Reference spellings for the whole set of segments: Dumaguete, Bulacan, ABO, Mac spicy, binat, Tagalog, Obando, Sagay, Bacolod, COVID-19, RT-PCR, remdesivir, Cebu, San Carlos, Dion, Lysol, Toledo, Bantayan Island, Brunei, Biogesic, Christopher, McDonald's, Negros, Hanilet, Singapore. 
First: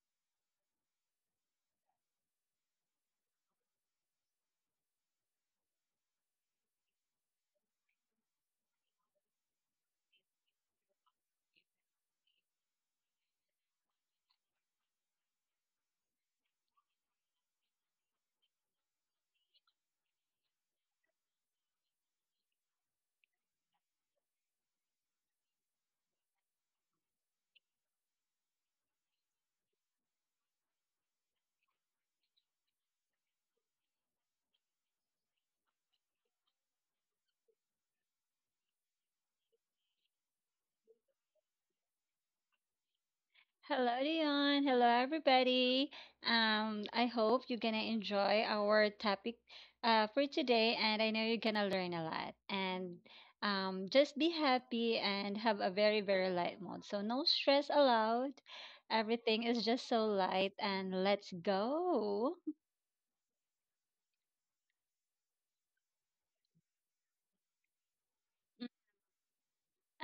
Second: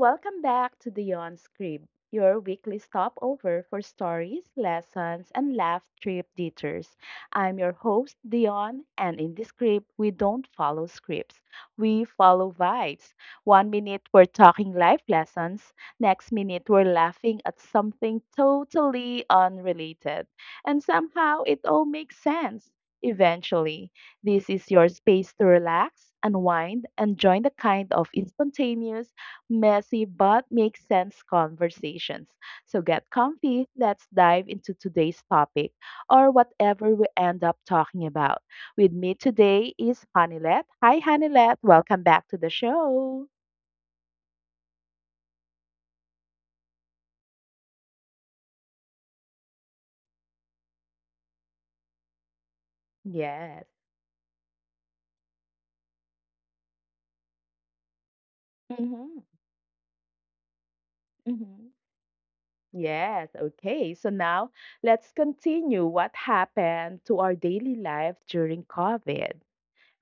Welcome back to the On Script, your weekly stopover for stories, lessons, and laugh trip detours. I'm your host, Dion, and in this script, we don't follow scripts. We follow vibes. One minute, we're talking life lessons. Next minute, we're laughing at something totally unrelated. And somehow, it all makes sense eventually. This is your space to relax, unwind, and join the kind of instantaneous, messy, but makes sense conversations. So get comfy, let's dive into today's topic or whatever we end up talking about. With me today is Hanilet. Hi, Hanilet. Welcome back to the show. Hello, Dion. Hello, everybody. I hope you're gonna enjoy our topic for today, and I know you're gonna learn a lot. And Yes. Just be happy and have a very, very light mode. So no stress allowed. Mm-hmm. Everything is just so light, and let's Mm-hmm. go. Yes. Okay. So now let's continue what happened to our daily life during COVID.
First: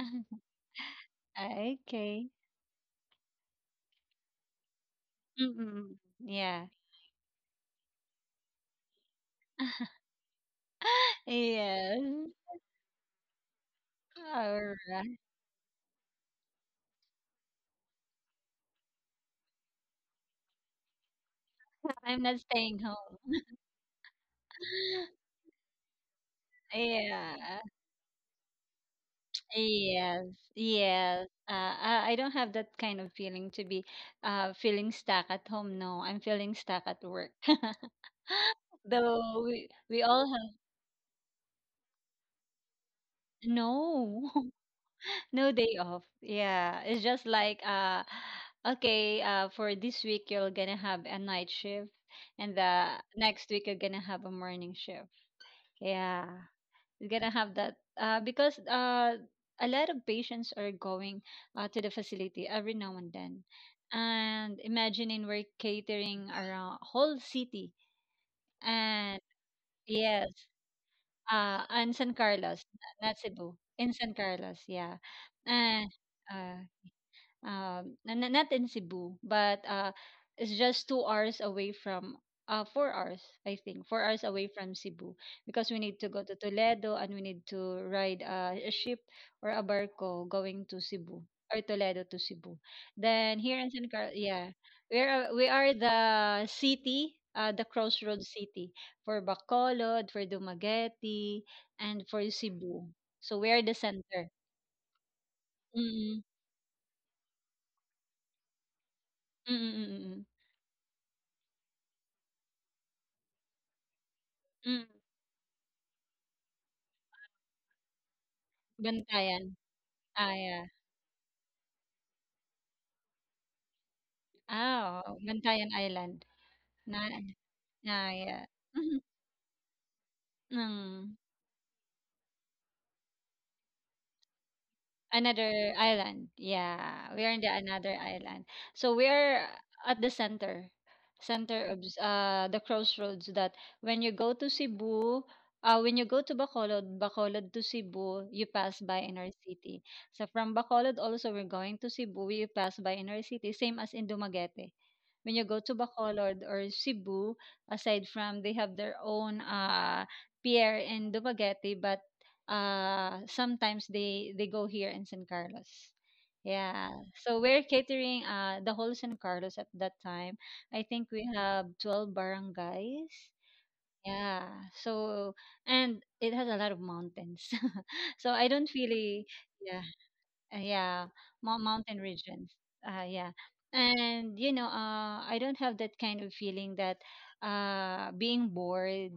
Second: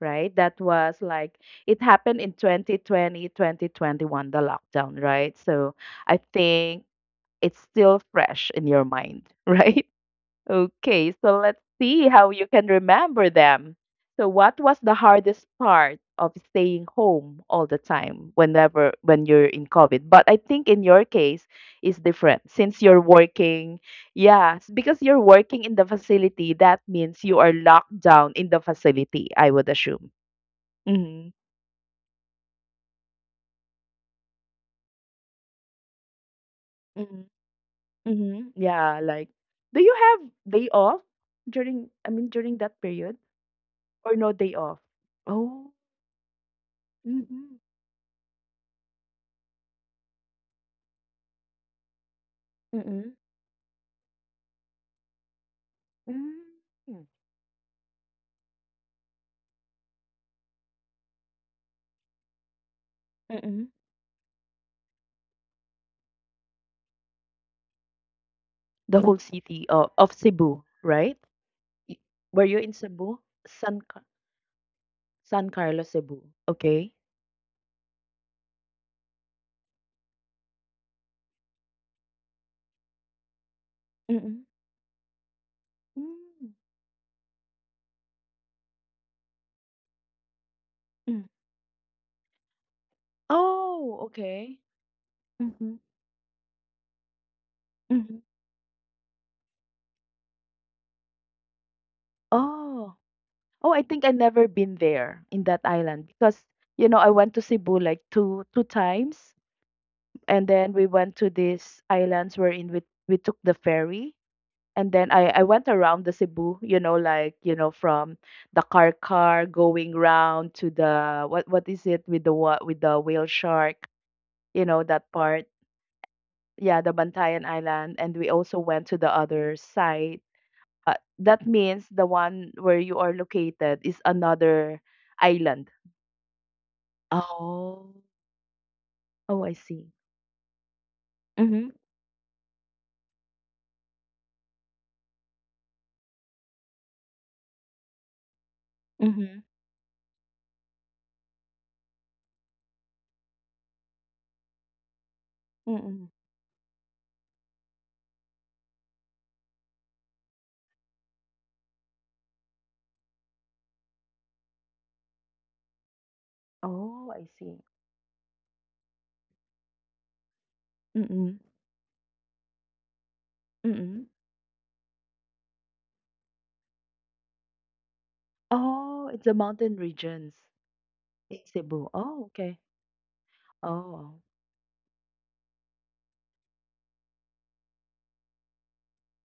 Right? That was like, it happened Okay. in 2020, 2021, the lockdown, right? So Mm-mm. I Yeah. think it's still fresh in your mind, right? Okay, so let's see Yes. how you can remember them. So what All was the right. hardest part of staying home all the time whenever when you're in COVID? But I think in your case is I'm not different staying since you're home. working. Yes, because you're working in the facility, that means Yeah. you are locked down in the facility, I would assume. Yes, yes. Mhm, I don't have that kind of feeling to be feeling stuck at home. No, I'm feeling stuck at mhm, work. mhm, yeah, like, Though we, do you we have all have day off during, I mean, during that period, or no, no day off? no Oh, day off. Yeah, it's just mhm, like okay, for this week you're gonna have a night shift, and the mhm, next week you're gonna have a morning shift. Yeah. mm, mhm. We're gonna have that because a lot of patients are going to the facility every now and then. Hmm. And imagining we're catering around whole city The whole and city of yes, Cebu, right? Y- and San Were you Carlos, in Cebu? not Cebu, San in Ca- San Carlos, yeah, San Carlos, and Cebu. uh, Okay. Not in Cebu, but it's just 2 hours away from 4 hours, I think, 4 hours Mhm. away from Cebu because we need to go to Mm. Toledo and we need to ride a ship or a barco going to Hmm. Cebu or Toledo to Cebu. Then here in San Oh, Carlos, yeah, okay. we are Mhm, the city. The mhm. crossroads city for Bacolod, for Dumaguete, and for Cebu. Oh. So we are Oh, the I think I center. never been there in that island Mm-mm, because, you know, I went to Cebu like two times, mm-mm, and then we went to these islands wherein we took the ferry, and mm-mm. then I went around the Cebu, you know, like, you know, from the car Bantayan, going ah, round to yeah. the what is it with the what with the whale shark, you know, Ah, that oo, part. Bantayan Island Yeah, the na Bantayan Island, na, and we yeah. also went to Mhm, the other side. Hmm. That means the one where you are located is another island. Another island. Yeah, we are in the Oh. another island. So we Oh, are I see. at the center, center Mhm, of the crossroads that when you go to Cebu, when you go to Bacolod, Bacolod to Cebu, you pass by inner mhm, city. So from Bacolod also we're going to Cebu, you pass by inner city, same as in Dumaguete. When you go to mm. Bacolod or Cebu, aside from they have their own pier in Dumaguete, but sometimes they go here in San Carlos. Yeah. Oh, I So see. we're catering the whole San Carlos at that time. I think we Mm, have 12 barangays. mm. Yeah. So and it has a lot of mountains. So I don't Oh, it's really the mountain yeah, regions uh, yeah, in Cebu. mountain Oh, okay. regions. Yeah. Oh. And you know, I don't have that kind of feeling that being bored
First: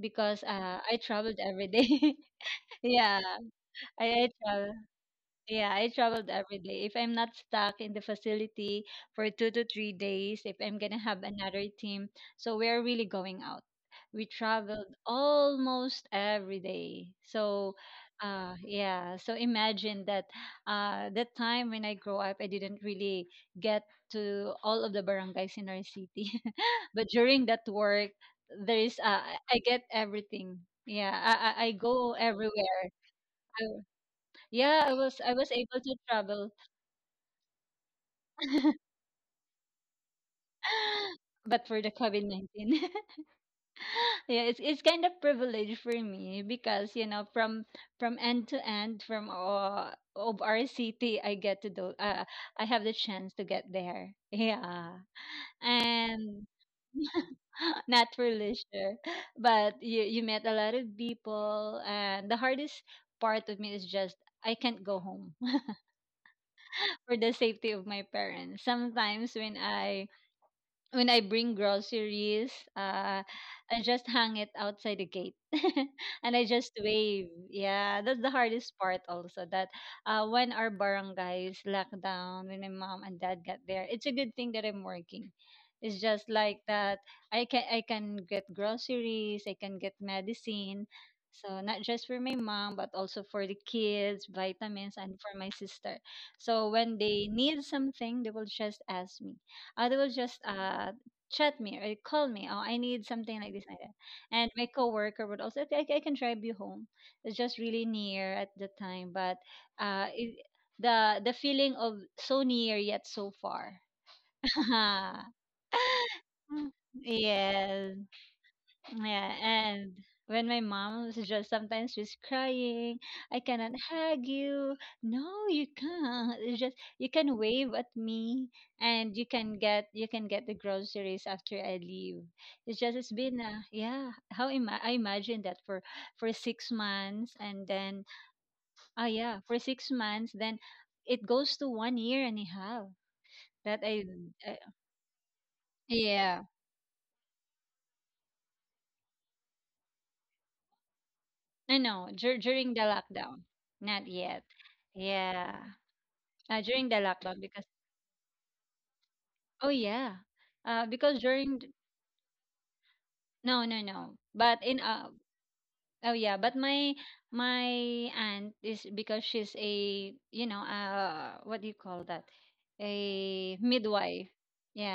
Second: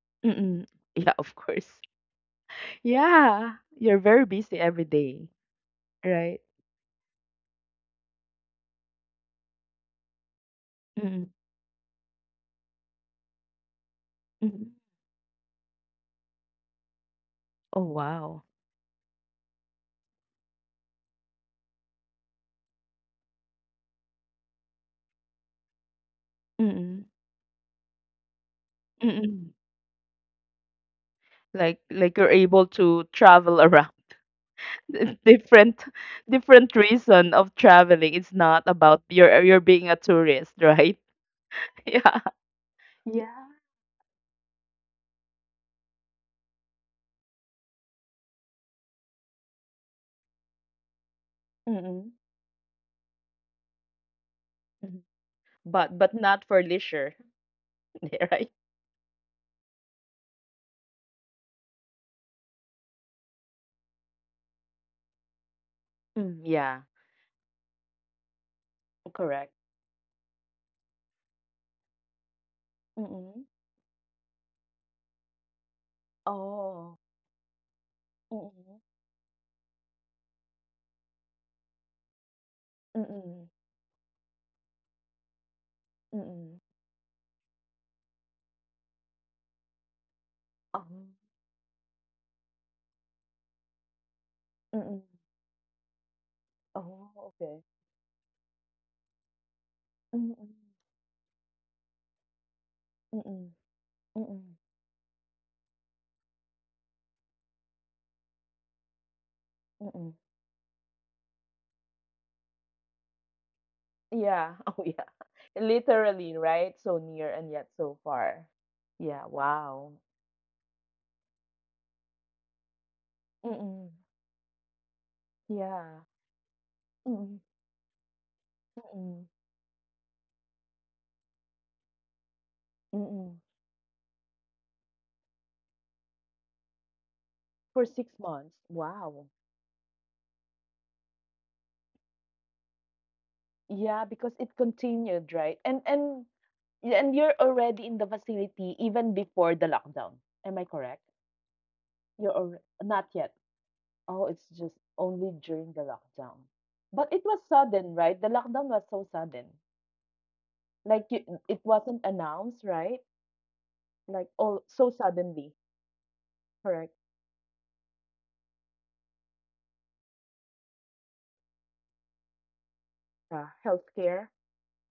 because Mm. I Yeah, of traveled every course. day. Yeah. Yeah, you're I, very I busy travel. every day, Yeah, I traveled right? every day. If I'm not stuck in the facility for 2 to 3 days, if I'm gonna have Mm, another team, so we're really going out. We mm. traveled almost every day. So, Oh, wow. Yeah. So imagine that. That time when I grow up, I didn't really get to all of the barangays in our city, Mm, but during that work, there is. Uh, I mm. I get everything. Yeah, I Like go like you're able everywhere. to travel around. Yeah, I was I was able Different to travel. different reason of traveling. It's not about you're being a tourist, right? But for the Yeah. COVID-19. Yeah. Yeah, it's kind of privilege for me because, you know, from end to end from of our city, I get to do Mm-mm. I have the chance to get there. Yeah. Mhm. But And not for leisure, not for right? leisure, but you met a lot of people and the hardest part of me is just I can't go home Mm, yeah, for the safety of my parents. Sometimes when correct. I when I bring groceries, uh, Mm-mm. I just hang it outside the gate and I just Oh. wave. Yeah, that's the hardest Mm-mm. part also. That when our barangay is locked down, when my mom and dad Mm-mm. got there, it's a good thing that I'm working. It's just like Mm-mm. that. I can get groceries. I can get medicine. Oh. So not just for my mom, but also for the kids, vitamins, Mm-mm. and for my sister. So when Oh, they need okay. something, they will just ask me they will just Mm-mm. Chat me or call me. Oh, I need something like Mm-mm. this, like that. And Mm-mm. my coworker would also, okay, I can drive you home. It's just really near at the time, but uh, Mm-mm. it, the feeling of so near yet so far. Yeah. Oh, yeah. Literally, right? So near and yet Yes, so far. Yeah. yeah, and Wow. when my mom was just sometimes she's crying, I cannot Mm-mm. hug you. No, you Yeah. can't. It's just you can Mm-mm. wave at me and Mm-mm. You can get the groceries after I leave. It's just it's been Mm-mm. Yeah, I imagine that for 6 months and For then 6 months. oh Wow. yeah, for 6 months then it goes to 1 year and a half that I Yeah, because it uh, continued, right? And yeah, yeah, and you're already in the facility even before the lockdown. Am I correct? I know You're alre during the not yet. lockdown. Not Oh, yet. it's just only Yeah. during the lockdown. During the But it lockdown was because sudden, right? The lockdown was so sudden. oh yeah. Like Because you, it wasn't announced, right? no, no, no. Like But all in so uh suddenly. Oh yeah, but my Correct. my aunt is because she's a you know what do you call that? A midwife. Healthcare.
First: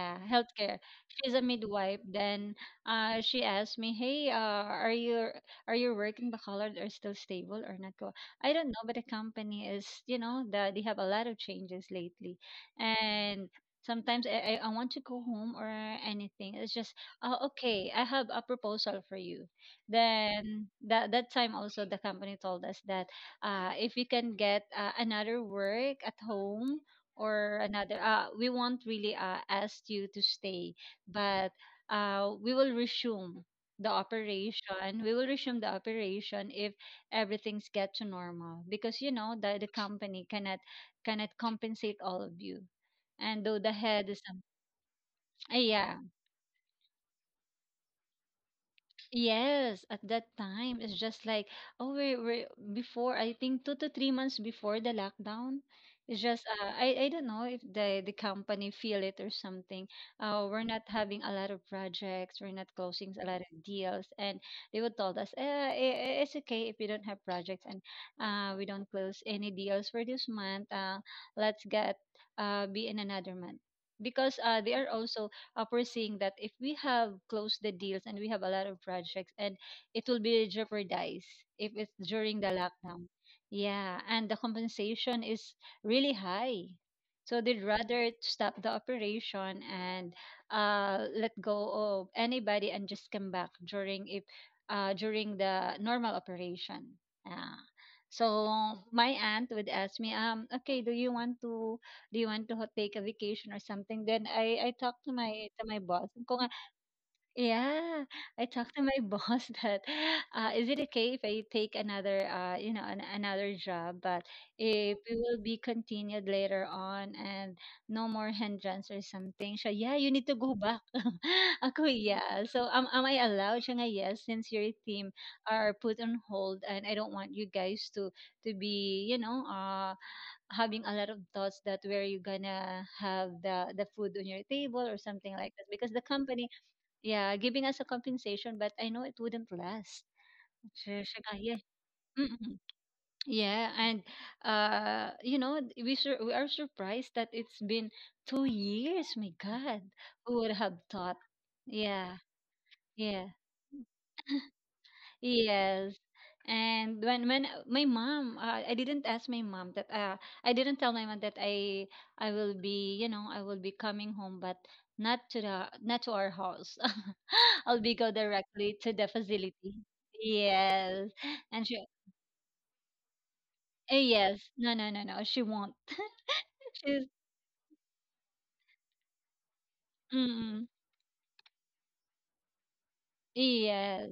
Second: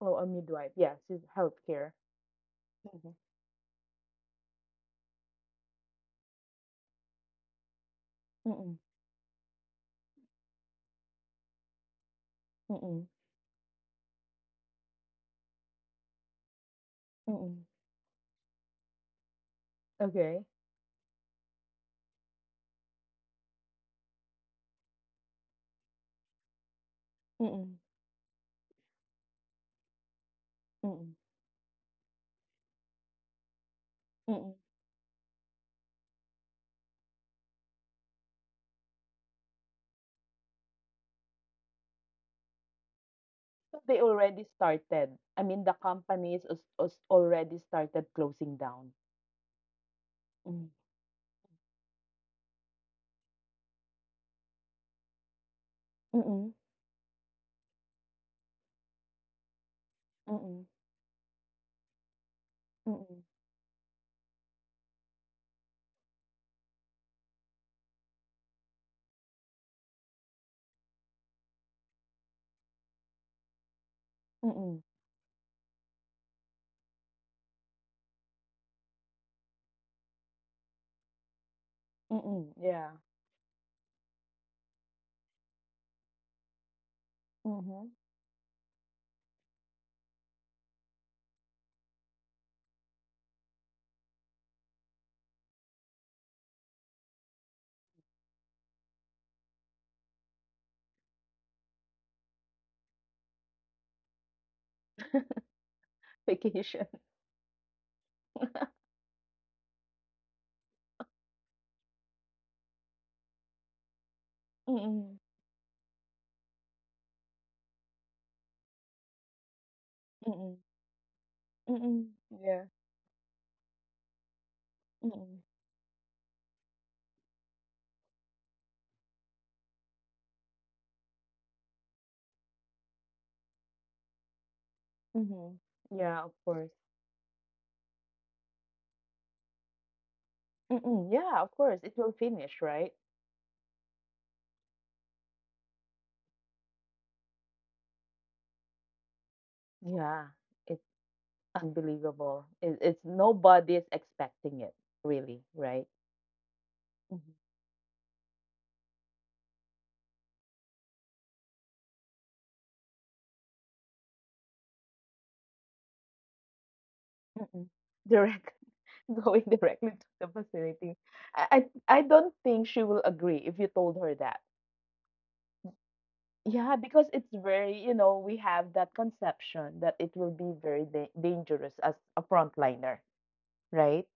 Oh, a midwife. healthcare. Yeah, she's She's a healthcare. midwife. Then Mm-mm. She asked me, "Hey, are you working baccalaureate or still stable or not go?" I don't Mm-mm. know, but the company is, you know, they have a lot of changes lately. Mm-mm. And sometimes I want to go home or anything. It's just, "Oh, Mm-mm. okay, I have a proposal for you." Okay. Then that time also the company told us that if you can get another work at home or Mm-mm. another we won't really ask you to stay Mm-mm. but we will resume the operation if everything's get to normal because you know that the company cannot compensate all of you and though the They head is already started. I mean, the yeah. companies is already started closing down. Yes, at that Mm. time, it's just like, we're before, I think 2 to 3 months before the lockdown. It's just, Mm-mm. I don't know if the company feel it or something. We're Mm-mm. not having a lot of projects, we're not closing Mm-mm. a lot of deals. And they would told us, it's okay if you don't have projects and we don't close any deals for this month. Let's get, be in another month. Because they Mm-mm. are also up we that if we have closed the deals and we have a lot of projects and it will be jeopardized if it's during the Mm-mm. Yeah. lockdown yeah and the compensation is really high so they'd Mm-hmm. rather stop the operation and let go of anybody and just come back during if during the normal operation yeah. So my aunt would ask me okay do you want to ho take a vacation or something? Then I talked to my boss. Kung ko Vacation. yeah, I talked to my boss that, "Is it okay if I take another, you know, an another job, but if it Mm-mm. will be continued later on and no more hindrance or something?" Siya, "Yeah, you need to Mm-mm. go back." Ako, Mm-mm. "Yeah." Yeah. So, am I allowed? Siya nga, "Yes, since your team Mm-mm. are put on hold and I don't want you guys to be, you know, having a lot of thoughts that where you gonna have the food on your table or something like that because Mm-hmm. the Yeah, of company course. yeah giving us a compensation but I know it wouldn't last. Sure, Mm-mm. sure, Yeah, of yeah. course. It will Mm-mm. finish, right? Yeah and you know we are surprised that it's been 2 years my god Yeah. who would have It's thought yeah unbelievable. It's yeah. nobody's expecting it, really, right? Yes. And Mm-hmm. when my mom, I didn't ask my mom that I didn't tell my mom that I will be, you know, I will be coming home, but not to the not to our house. Mm-mm. I'll be go Direct directly to the going facility. directly to the facility. Yes. I, And she, I I don't think she will agree if you told her that. yes, no, no, no, no, she won't. Yeah, because She's, it's very, you know, we have that conception that it will be mm, very dangerous as a frontliner, right? yes.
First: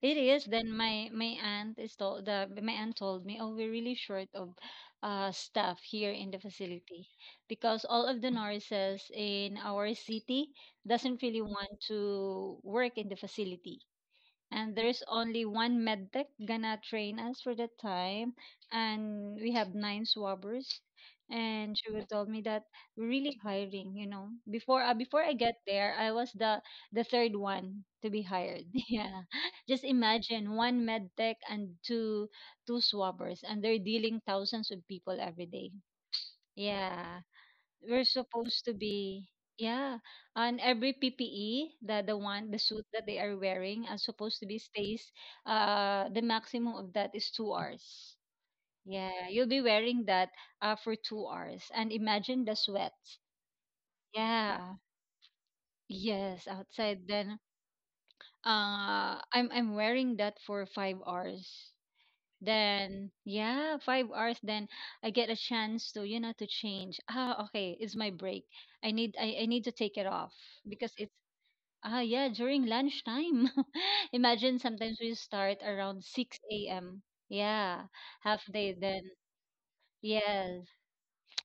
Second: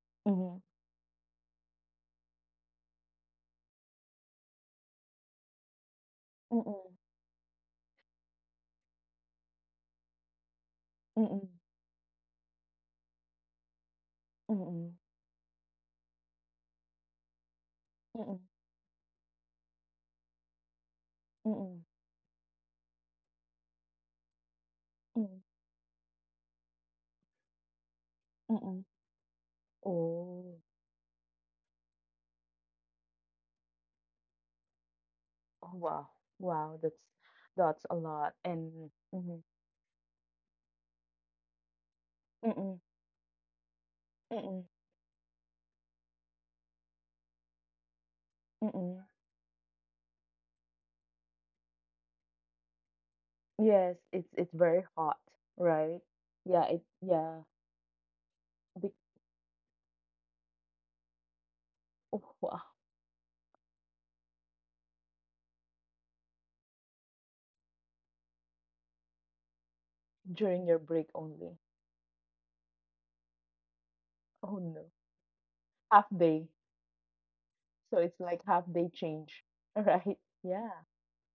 It is. Mm-hmm. Then my aunt is told the my aunt told me, oh, we're really short of staff here in the Mm-mm. facility because all of the nurses in our city doesn't really Mm-mm. want to work in the facility and Mm-mm. there's only one medtech gonna train us for that time Mm-mm. and we have 9 swabbers and Mm-mm. she was told me that we're really hiring you know before before I Mm-mm. get there I was the third one to be hired. Mm-mm. Yeah, just imagine Oh, one medtech and two swabbers and they're dealing thousands of people every oh, day wow. Wow, that's yeah that's a we're lot. supposed to And be Mm-mm. yeah on every PPE the one the Mm-mm. suit that they are wearing are supposed to be Mm-mm. stays the maximum of that is 2 hours Mm-mm. yeah you'll be wearing that for 2 hours and imagine the sweat Yes, it's yeah very hot, right? yes Yeah, it outside then yeah. Be I'm wearing that for 5 hours. Oh, wow. Then yeah, 5 hours. Then I get a chance to you know to change. Ah, okay, it's my break. I need to take it off During your because break it's only. Yeah, during lunchtime. Imagine Oh no. sometimes we start around Half day. 6 a.m. Yeah, So it's half like half day. day Then change, right? yes, Yeah.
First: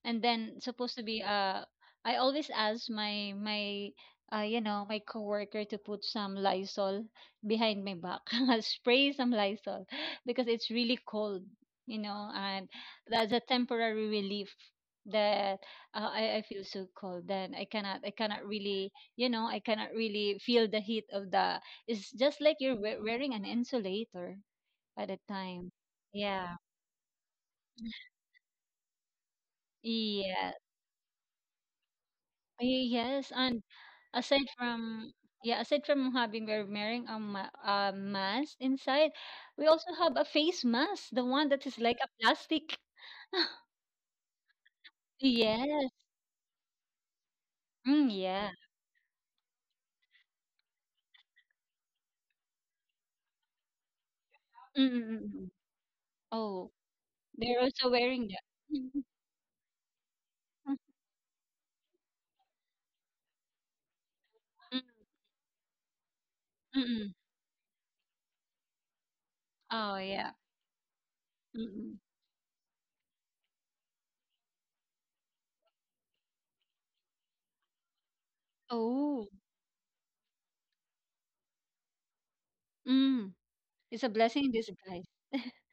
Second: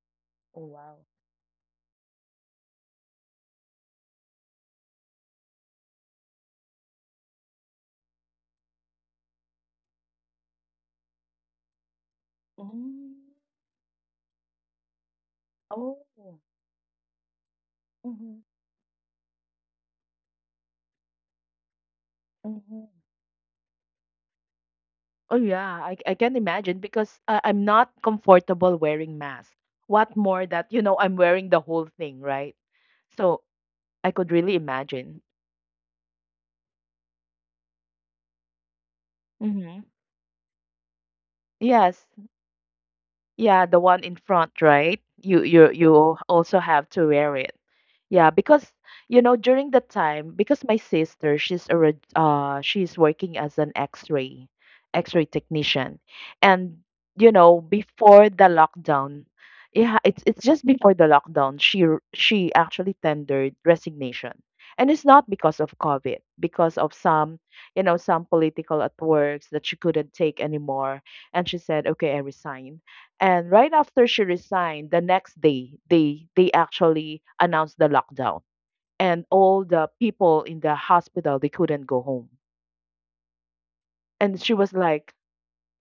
and then Oh supposed to wow. be, I always ask my my you know my coworker to put some Lysol behind my back. I'll spray some Lysol because it's really cold, and that's Mm. a temporary relief that Oh. I feel so cold. Then i cannot i Mm-hmm. cannot really, I cannot really feel the heat of the... It's just like you're Mm-hmm. Wearing an insulator at a Oh time. yeah, I can Yeah. imagine because I'm not comfortable wearing mask. What more Yes. that, you know, I'm wearing the whole thing, right? Yes, So and I could aside really from, imagine. yeah, aside from having, we're wearing a mask inside. We Mm-hmm. also have a face mask, the one that is like Yes. a plastic. Yeah, the one in front, right? You you Yes. you also have to wear it. Mm, Yeah, yeah. because you know during the time because my sister she's working as an X-ray Mm-mm-mm. technician, Oh, and you know they're also before wearing the that. lockdown, yeah, it's just before the lockdown she actually tendered resignation, and it's not because of COVID, because of Mm-mm. some, you know, some political at works that she Oh, couldn't yeah. take anymore, and she said, Mm-mm. okay, I resign. And right after she resigned, the next day, they actually announced the lockdown. And Oh, all the people in the hospital, they couldn't go home. mm. It's a And blessing she in was disguise. like,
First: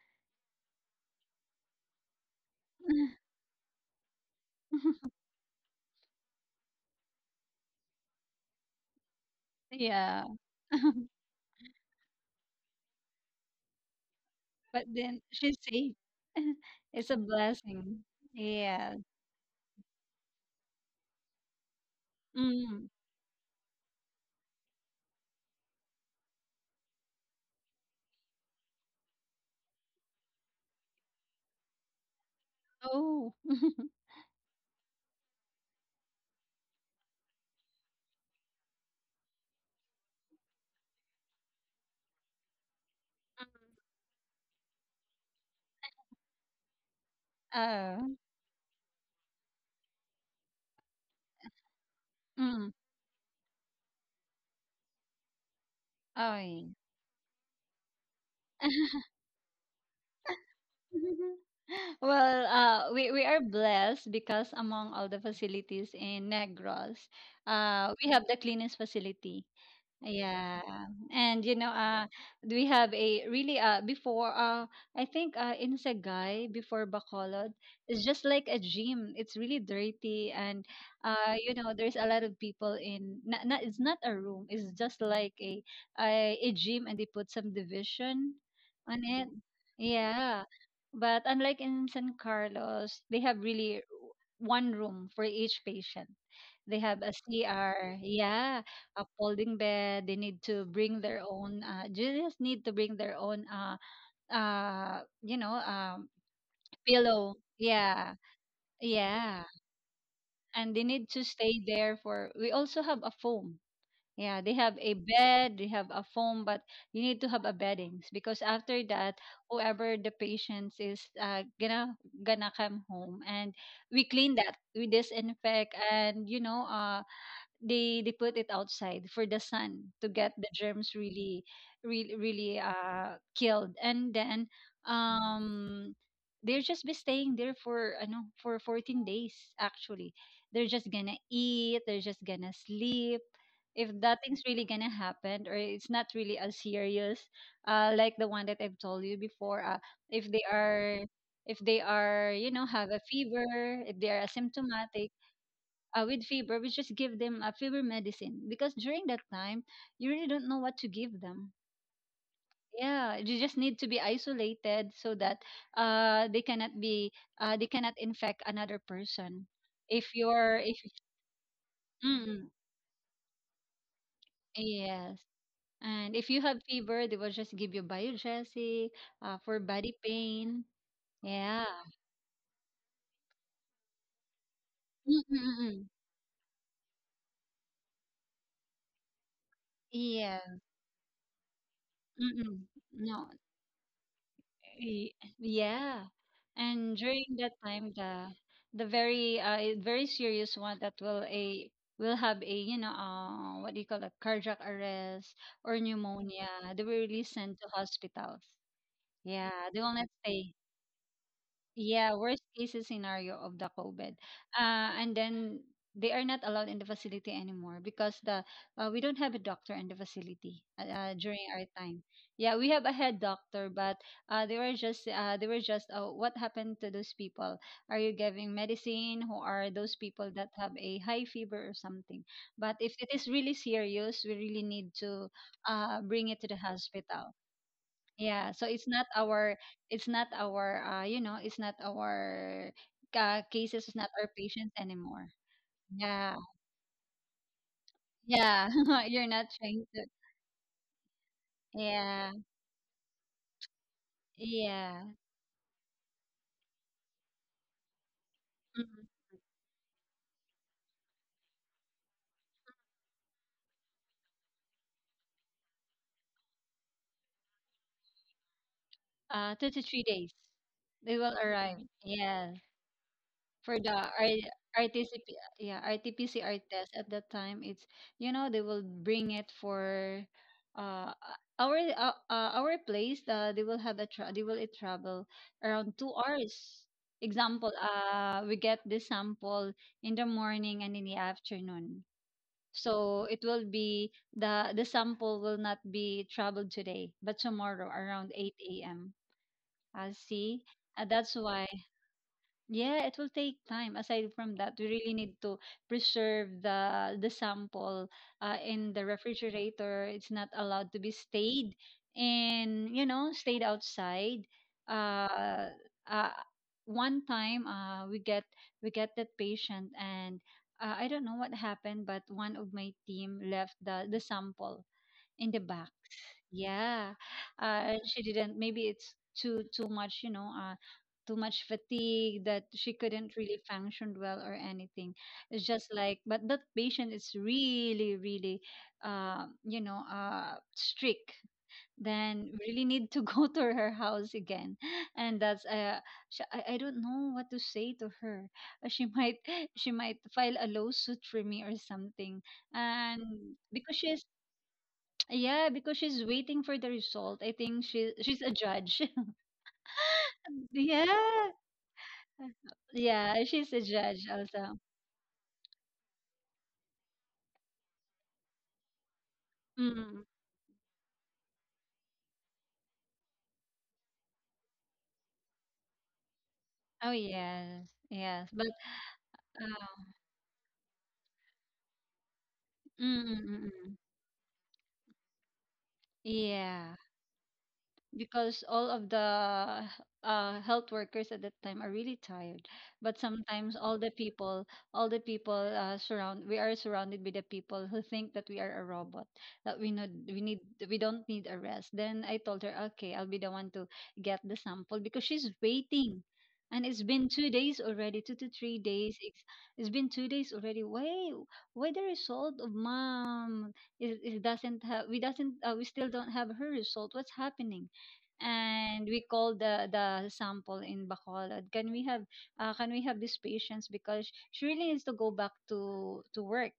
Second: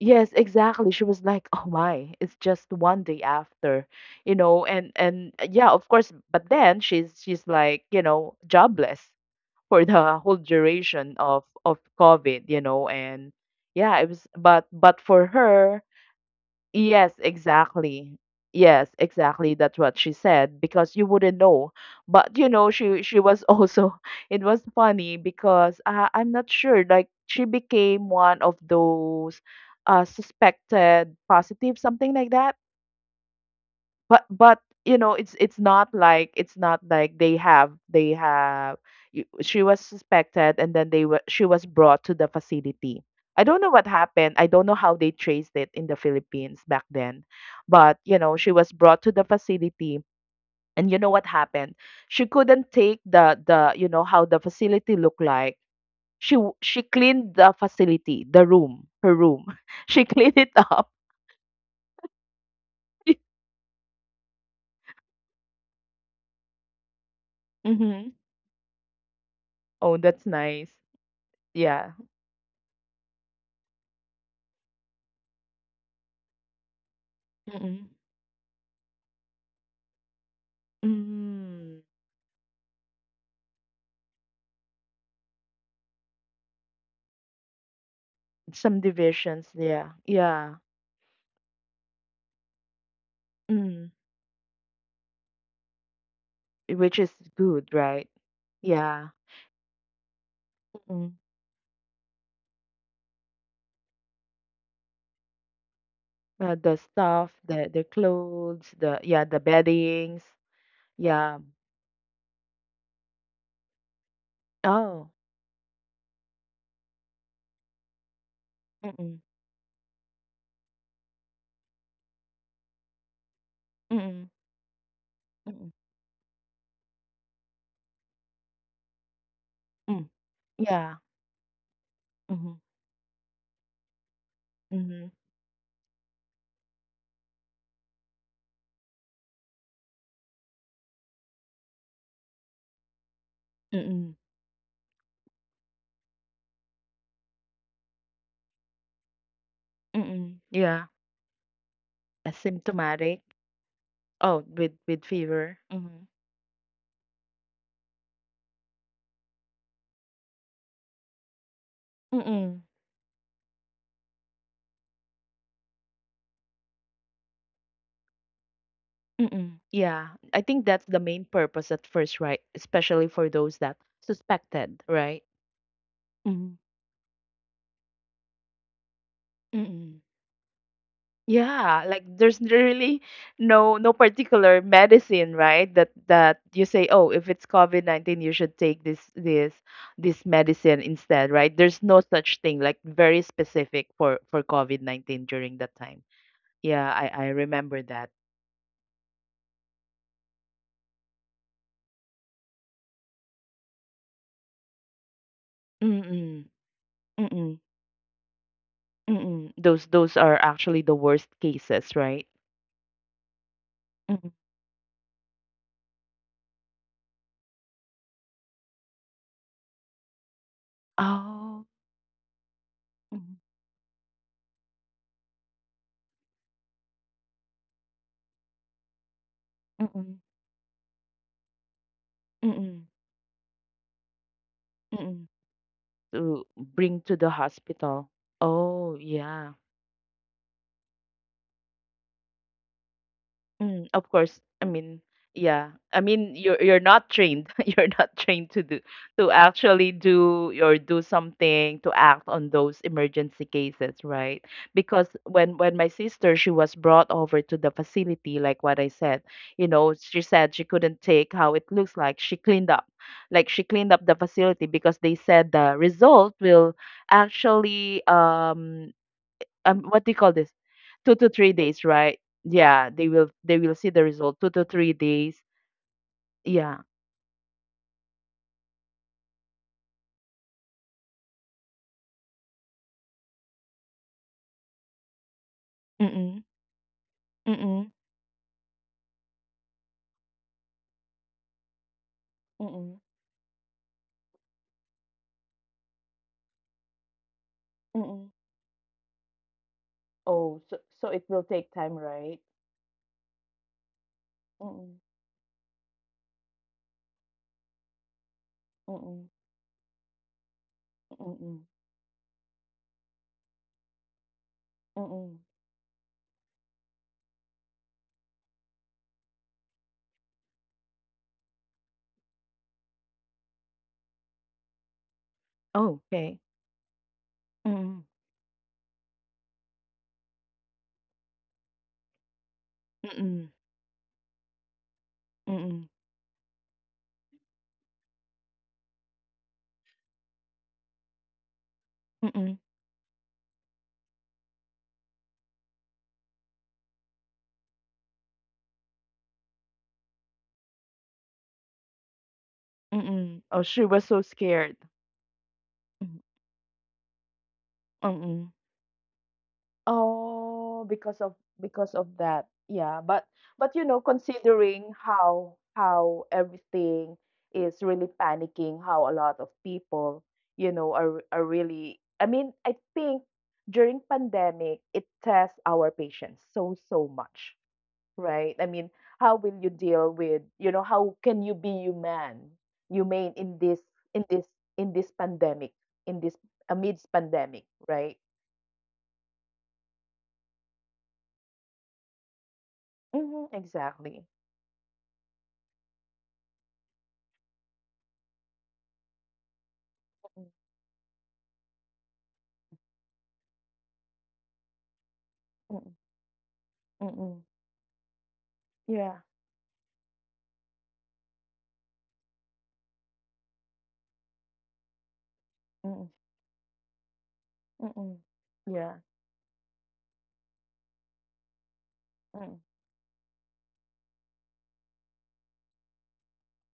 Yes, exactly. She was like, Oh my, it's just one day after, you know, and and yeah, of course, but then she's like, you know, jobless for Yeah. the whole duration of COVID, you know, and yeah, it was, but But but then for she's safe. her, It's a Yes, blessing. exactly. Yes, Yeah. exactly. That's what she said because you wouldn't know. But you know, Mm. she was also it was funny because I'm not sure, like she became one of those suspected positive something like that, Oh. but you know it's not like they have she was suspected, and then they were she was brought to the facility. I don't know what happened. I don't know how they traced it in the Philippines back then, but, Oh. you know, she was brought to the facility. And, you know, what happened, she Mm. couldn't take the you know how the facility looked like. Okay. She cleaned the facility, the room, her room. She cleaned it up. Well, we are blessed because among all the facilities in Negros, we Hmm. have the cleanest facility. Oh, that's Yeah. nice. And, Yeah. We have a really, before, I think, in Sagay before Bacolod, it's just like a gym. It's really dirty, and Mm, there's a lot of people in... not, not it's not a room. It's just like a a gym, and they put some division some on it. divisions, yeah. Yeah. Yeah. But unlike in San Carlos, they have really Mm, one room for each patient. They which have a is good, CR. right? Yeah, Yeah. upholding bed, they need to bring Mm, their own, they just need to bring their own, uh you know um the pillow. stuff, the Yeah, clothes, the, yeah, the yeah. beddings. And they need to Yeah. stay there for, we also have a foam. Yeah, they have a Oh. bed, they have a foam, but you need to have a beddings because after that, Mm-mm. whoever the patients is, gonna come home, and we Mm-mm. clean that, we Mm-mm. disinfect, and they put it outside for the sun to Mm. get the germs Yeah. really, really, Mm-hmm. really killed. And then, Mm-hmm. um they're just be staying there for, I know, for 14 days. Actually, they're just gonna eat, they're just gonna sleep if Mm-mm. nothing's really gonna happen, or it's not really as serious, like the one that I've told you before. If Mm-mm. they Yeah. are if they are have a Asymptomatic. fever, if they are Oh, with asymptomatic. fever. Mm-hmm. With fever, we just give them a fever medicine because during that time, you really don't know what to give them. Mm-mm. Yeah, you just need to be isolated so that they cannot be, they cannot infect another person. Mm-mm. Yeah. If I you're think if that's the main purpose at first, right? Mm, Especially for those that suspected, yes, right? and if you Mhm. have fever, they will just give you Biogesic, for body Mm-mm. pain. Yeah. Yeah, like there's really no particular medicine, right? That Mm-mm-mm. that you say, oh, if it's COVID-19, you should take this Yeah. medicine instead, right? There's no such thing, Mm-mm. like very No. specific for Y- COVID-19 during that time. Yeah. Yeah, And I during I that remember time, that. the very, very serious one that will have a, what do you call it, cardiac arrest or pneumonia, Mm-mm. they will really sent Mm-mm. to hospitals. Yeah, Mm-mm. they Those will not those are stay. actually the worst cases, Yeah, right? worst case scenario of the COVID. Mm-mm. And then they are not allowed in the facility anymore because, the we don't have a doctor in the facility, during our Oh. time. Yeah, we have a head Mm-mm. doctor, but, they were just, what happened to those people? Are you giving medicine? Who are those Mm-mm. people that have a high fever or something? But Mm-mm. if it is really serious, we really need to, Mm-mm. Bring it to To the bring to the hospital. hospital. Yeah, so it's Oh, not yeah. our it's not our it's not our, cases, Mm, it's not of our course. I patients mean, anymore. yeah. I Yeah. mean, you're not trained. You're not trained Yeah. You're to not trying actually to... do or do something to act Yeah. on those emergency cases, right? Yeah. Because when my sister she was brought over to the facility, like what I Mhm. said, you know, she said she couldn't take how it looks like. She cleaned up, like she cleaned up the facility because they said the result will actually 2 to 3 what do you days. call this? They Two to will three arrive. days, right? Yes. Yeah, they will For the see the result. Two to three RTCP, days. yeah, RT-PCR Yeah. test at that time, it's... they will bring it for, uh our place. They will travel around two Mm-mm. hours. Example, Mm-mm. We get the sample in the morning and in the afternoon. Mm-mm. So it will be the sample will not be traveled today, but tomorrow Mm-mm. around 8 a.m. I Oh, see. so so it That's will why, take time, right? yeah, it will take time. Aside from that, we Mm-mm. really need to preserve the sample, in the Mm-mm. refrigerator. It's not allowed to be Mm-mm. stayed and, stayed outside. Mm-mm. Uh, uh, One time, we get that patient, and, I don't know what happened, but one of my team left the sample in the back, Oh, okay. yeah, and Mm-mm. she didn't. Maybe it's too much, too much fatigue that she couldn't Mm-mm. really function well or anything. It's just Mm-mm. like, but that patient is really, really, strict. Then Mm-mm. we really need to go to her house again, and that's sh I don't know what to say to her. She might she might file a lawsuit for me or something, and Mm-mm. Oh, she because was she's so scared. yeah, because Mm-hmm. she's waiting for the result. I think she's a Mm-mm. judge. Oh, because of Yeah. because of that. Yeah, but Yeah, she's but a you know, judge also. considering how everything is really panicking, how a lot of Mm. people, you know, are really, I mean, I think during pandemic, it tests our patience so Oh so much, yes, yes. right? But, I mean, how will you uh, deal with, you know, how can you be human, mm, humane mm, mm, mm. in this in this pandemic, in this Yeah, amidst pandemic, right? because all of the, health workers at that time are really tired, but Mm-hmm, sometimes all the exactly. people all the people surround we are surrounded by the people who think that we are a robot, that, Mm-hmm. We don't need a rest. Then I told her, okay, I'll be the one to get the sample because she's Mm, waiting, and it's been mm. 2 days already, 2 to 3 days, Yeah. it's been 2 days already. Why the result of mom, it doesn't have, we still Mm, don't have her result, what's happening? mm. Yeah. And we call the sample in Bacolod. Can we have, Mm. This patience because she really needs to go back to work.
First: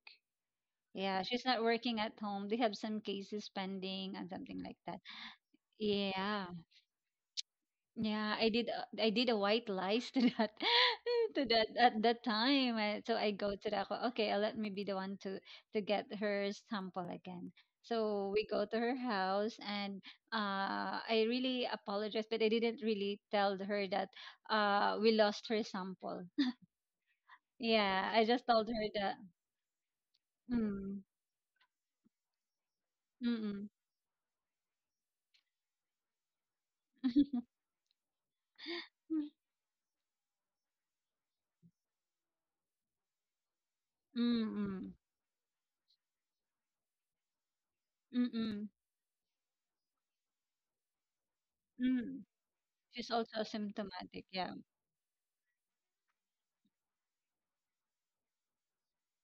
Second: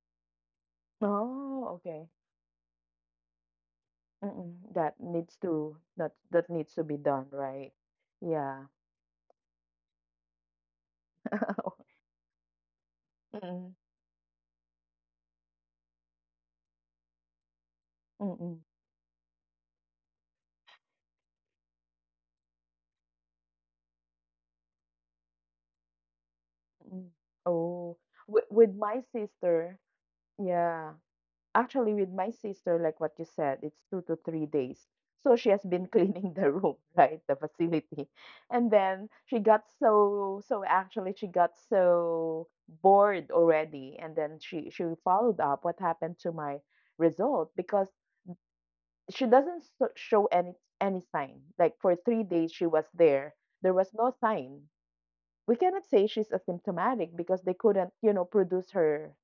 Yeah, she's not Oh, working okay. at home. They have some cases pending and something Mm, like that. that needs to that Yeah. that needs to be done, right? Yeah, I Yeah. did, a white lies to that to that at that time. So I go to Mm, that. Okay, let me be the one to get her sample again. So mm, we mm. go to her house, and, I really apologized, but I didn't really tell her that, we lost her sample. Mm. Oh, Yeah, I with, just told her with my that. sister, yeah. Mm, Actually, with my sister, like what you mm, said, mm, it's 2 to 3 days. So she has been cleaning the room, right? The facility. And then mm, she got so, actually she got so bored already. And then she mm, followed up what happened to my result because mm. she doesn't show any, sign. Like for Mm. 3 days she was She's there, also there was no asymptomatic. Yeah. sign. We cannot say she's asymptomatic because they couldn't produce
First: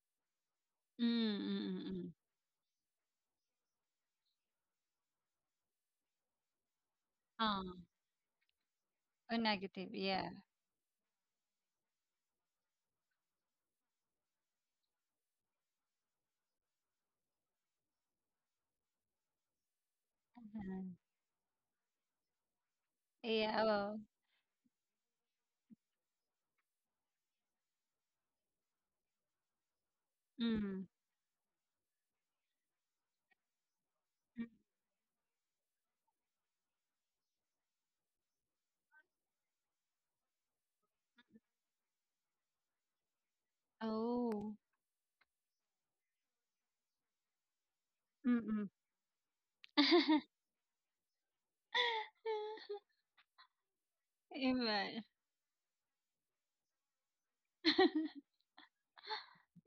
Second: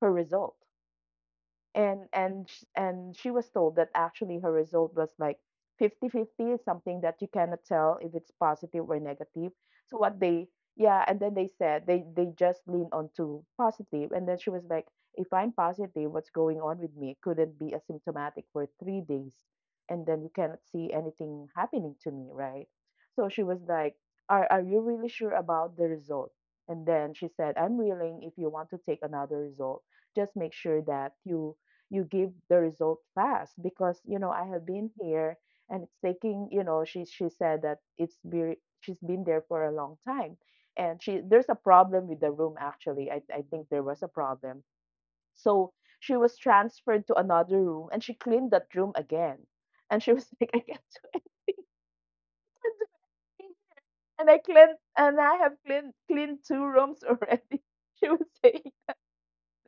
her result Mm, mm, mm. and Mm. and sh- and she was told that actually her result was like 50 50 something, that you cannot Ah. tell if it's positive or Oh, negative. negative, So what yeah. they Yeah, and then they said they just lean onto positive, to positive. And then she was like, if I'm positive, what's going on with me? Couldn't be asymptomatic for 3 days and then you cannot see Mhm. anything happening to me, right? So she was Yeah, like, well, are you really sure about the result? And then she said, I'm willing, if you want to take another result, just make mm, sure mm. that you give the result fast because, you know, I have been here and it's taking, you know. She said that she's been there for a long time. And she there's a problem with the room. Actually, I think there was a Oh, problem, so she was transferred to another room and she cleaned mm-mm. that room again. And she was like, I can't do it. And I cleaned, Amen. and I have cleaned two rooms already. She was saying, she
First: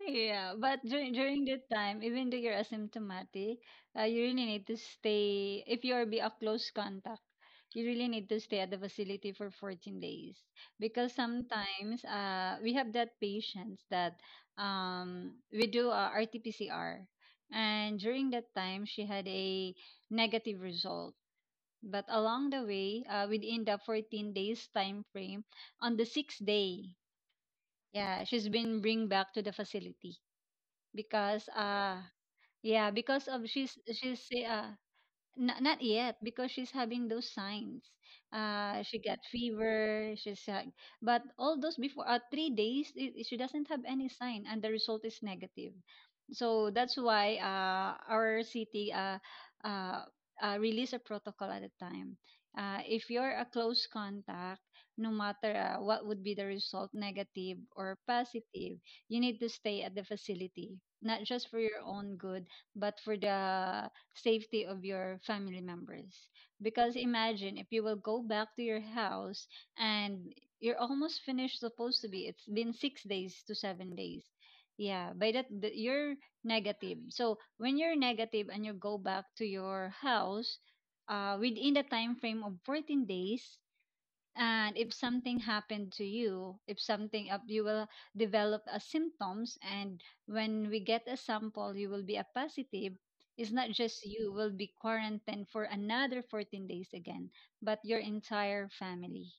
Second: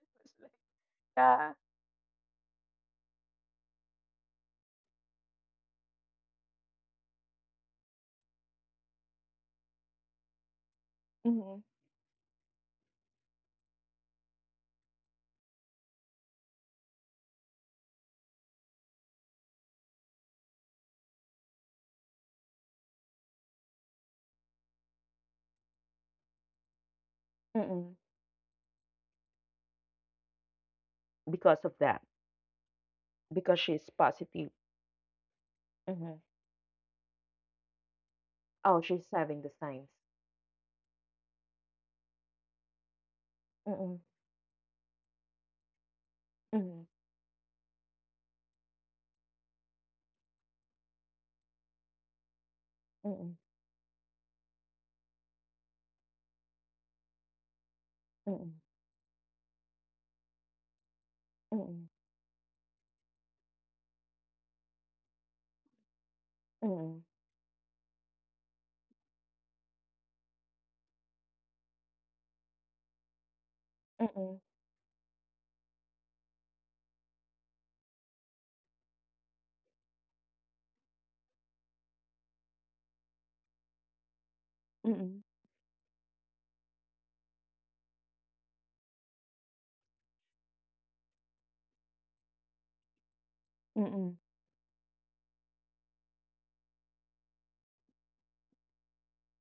was like, Yeah, but during yeah. that time, even though you're asymptomatic, you really need to stay. If you are be a close contact, you really need to stay at the facility for 14 days because sometimes, we have that patients that, we do a rt, and during that time she had a negative result. But along the way, within the 14 days time frame, on the sixth day, Hmm. yeah, she's been bring back to the facility because, Because of that. Yeah because of Because she's she's she's positive. uh not yet because she's having those signs. Oh, She she's got having the signs. fever. She's But all those before, 3 days, I she doesn't have Mm, any sign and the result is negative. So mm, that's why, our city, uh, released a protocol at the time. If you're mm, a close contact, no matter, what would be the result, negative or mm, positive, you need to stay at the facility, not just mm, for your mm, own good, but for the safety of your family members. Because mm, imagine, if you will go back to your house and you're almost finished supposed to be, it's been 6 days to 7 mm, days. mm, Yeah, by that you're negative. So when you're negative and you go back to your house, within the time frame of 14 days, and if mm, something happened to you, if something up you will develop a symptoms. And when we get a sample, you will be a positive. It's not mm, just mm. you will be quarantined for another 14 days again, but your entire family.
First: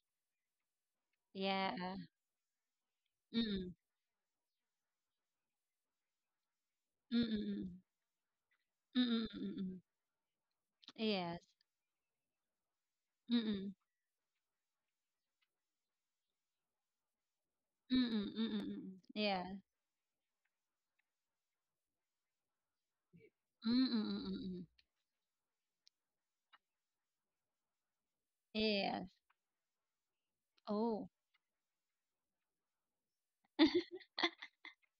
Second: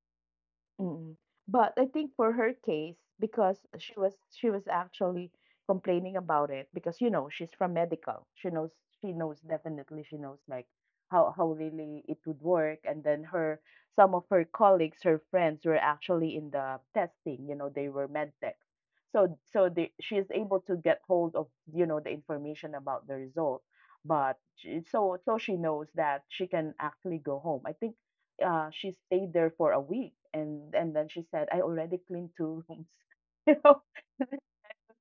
Mm. But Yeah. I think for her case, because Mm-mm. she was actually complaining about it, because you know, she's Mm-mm. from medical. She knows, she Mm-mm. knows, Mm-mm. definitely she knows, like how Yes. how really it would work. And then her, Mm-mm. some of her colleagues, her friends were actually in the testing. You know, they were med Mm-mm. tech. Mm-mm. So Yeah. She is able to get hold of, you know, the information about the result. But Mm-mm. she, so she knows that she can actually go home. I think she Yes. stayed there for a week, and then Oh. she said, I already cleaned two rooms. You know, it's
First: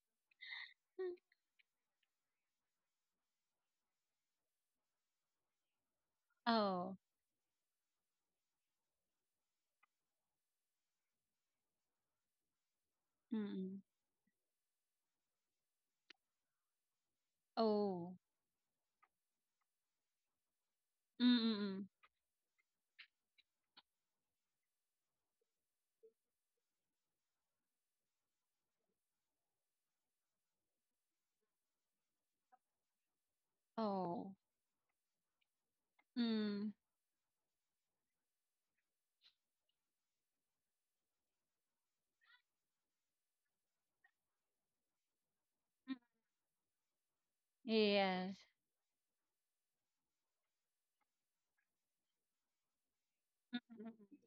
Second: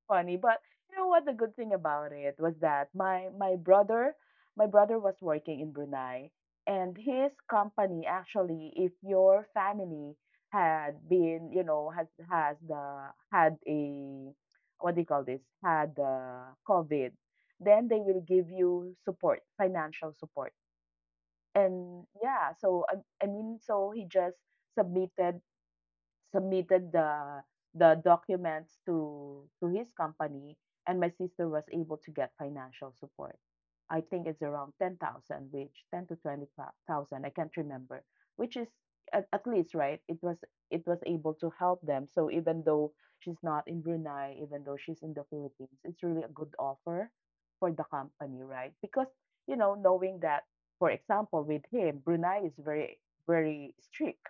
funny. But you know Mm. what, the good thing about it was that my brother, my brother was working in Brunei, Oh. and his company actually, if your family had been, you know, has the had Mm-mm. a, what do you call this, had the COVID, then they Oh. will give you support, financial support. Mm-mm. And yeah, I mean, so he just submitted submitted the documents to his company, and my sister was able to get financial support. I think Oh. it's around 10,000, which 10 to Mm. 20,000, I can't remember, which is at least, right? It was able to help them. So even though she's not in Brunei, even though she's in the Philippines, Mm. it's really a good offer for the Yes. company, right? Because, you know, knowing that, for example, with him, Brunei is very, Mm, very mm. strict,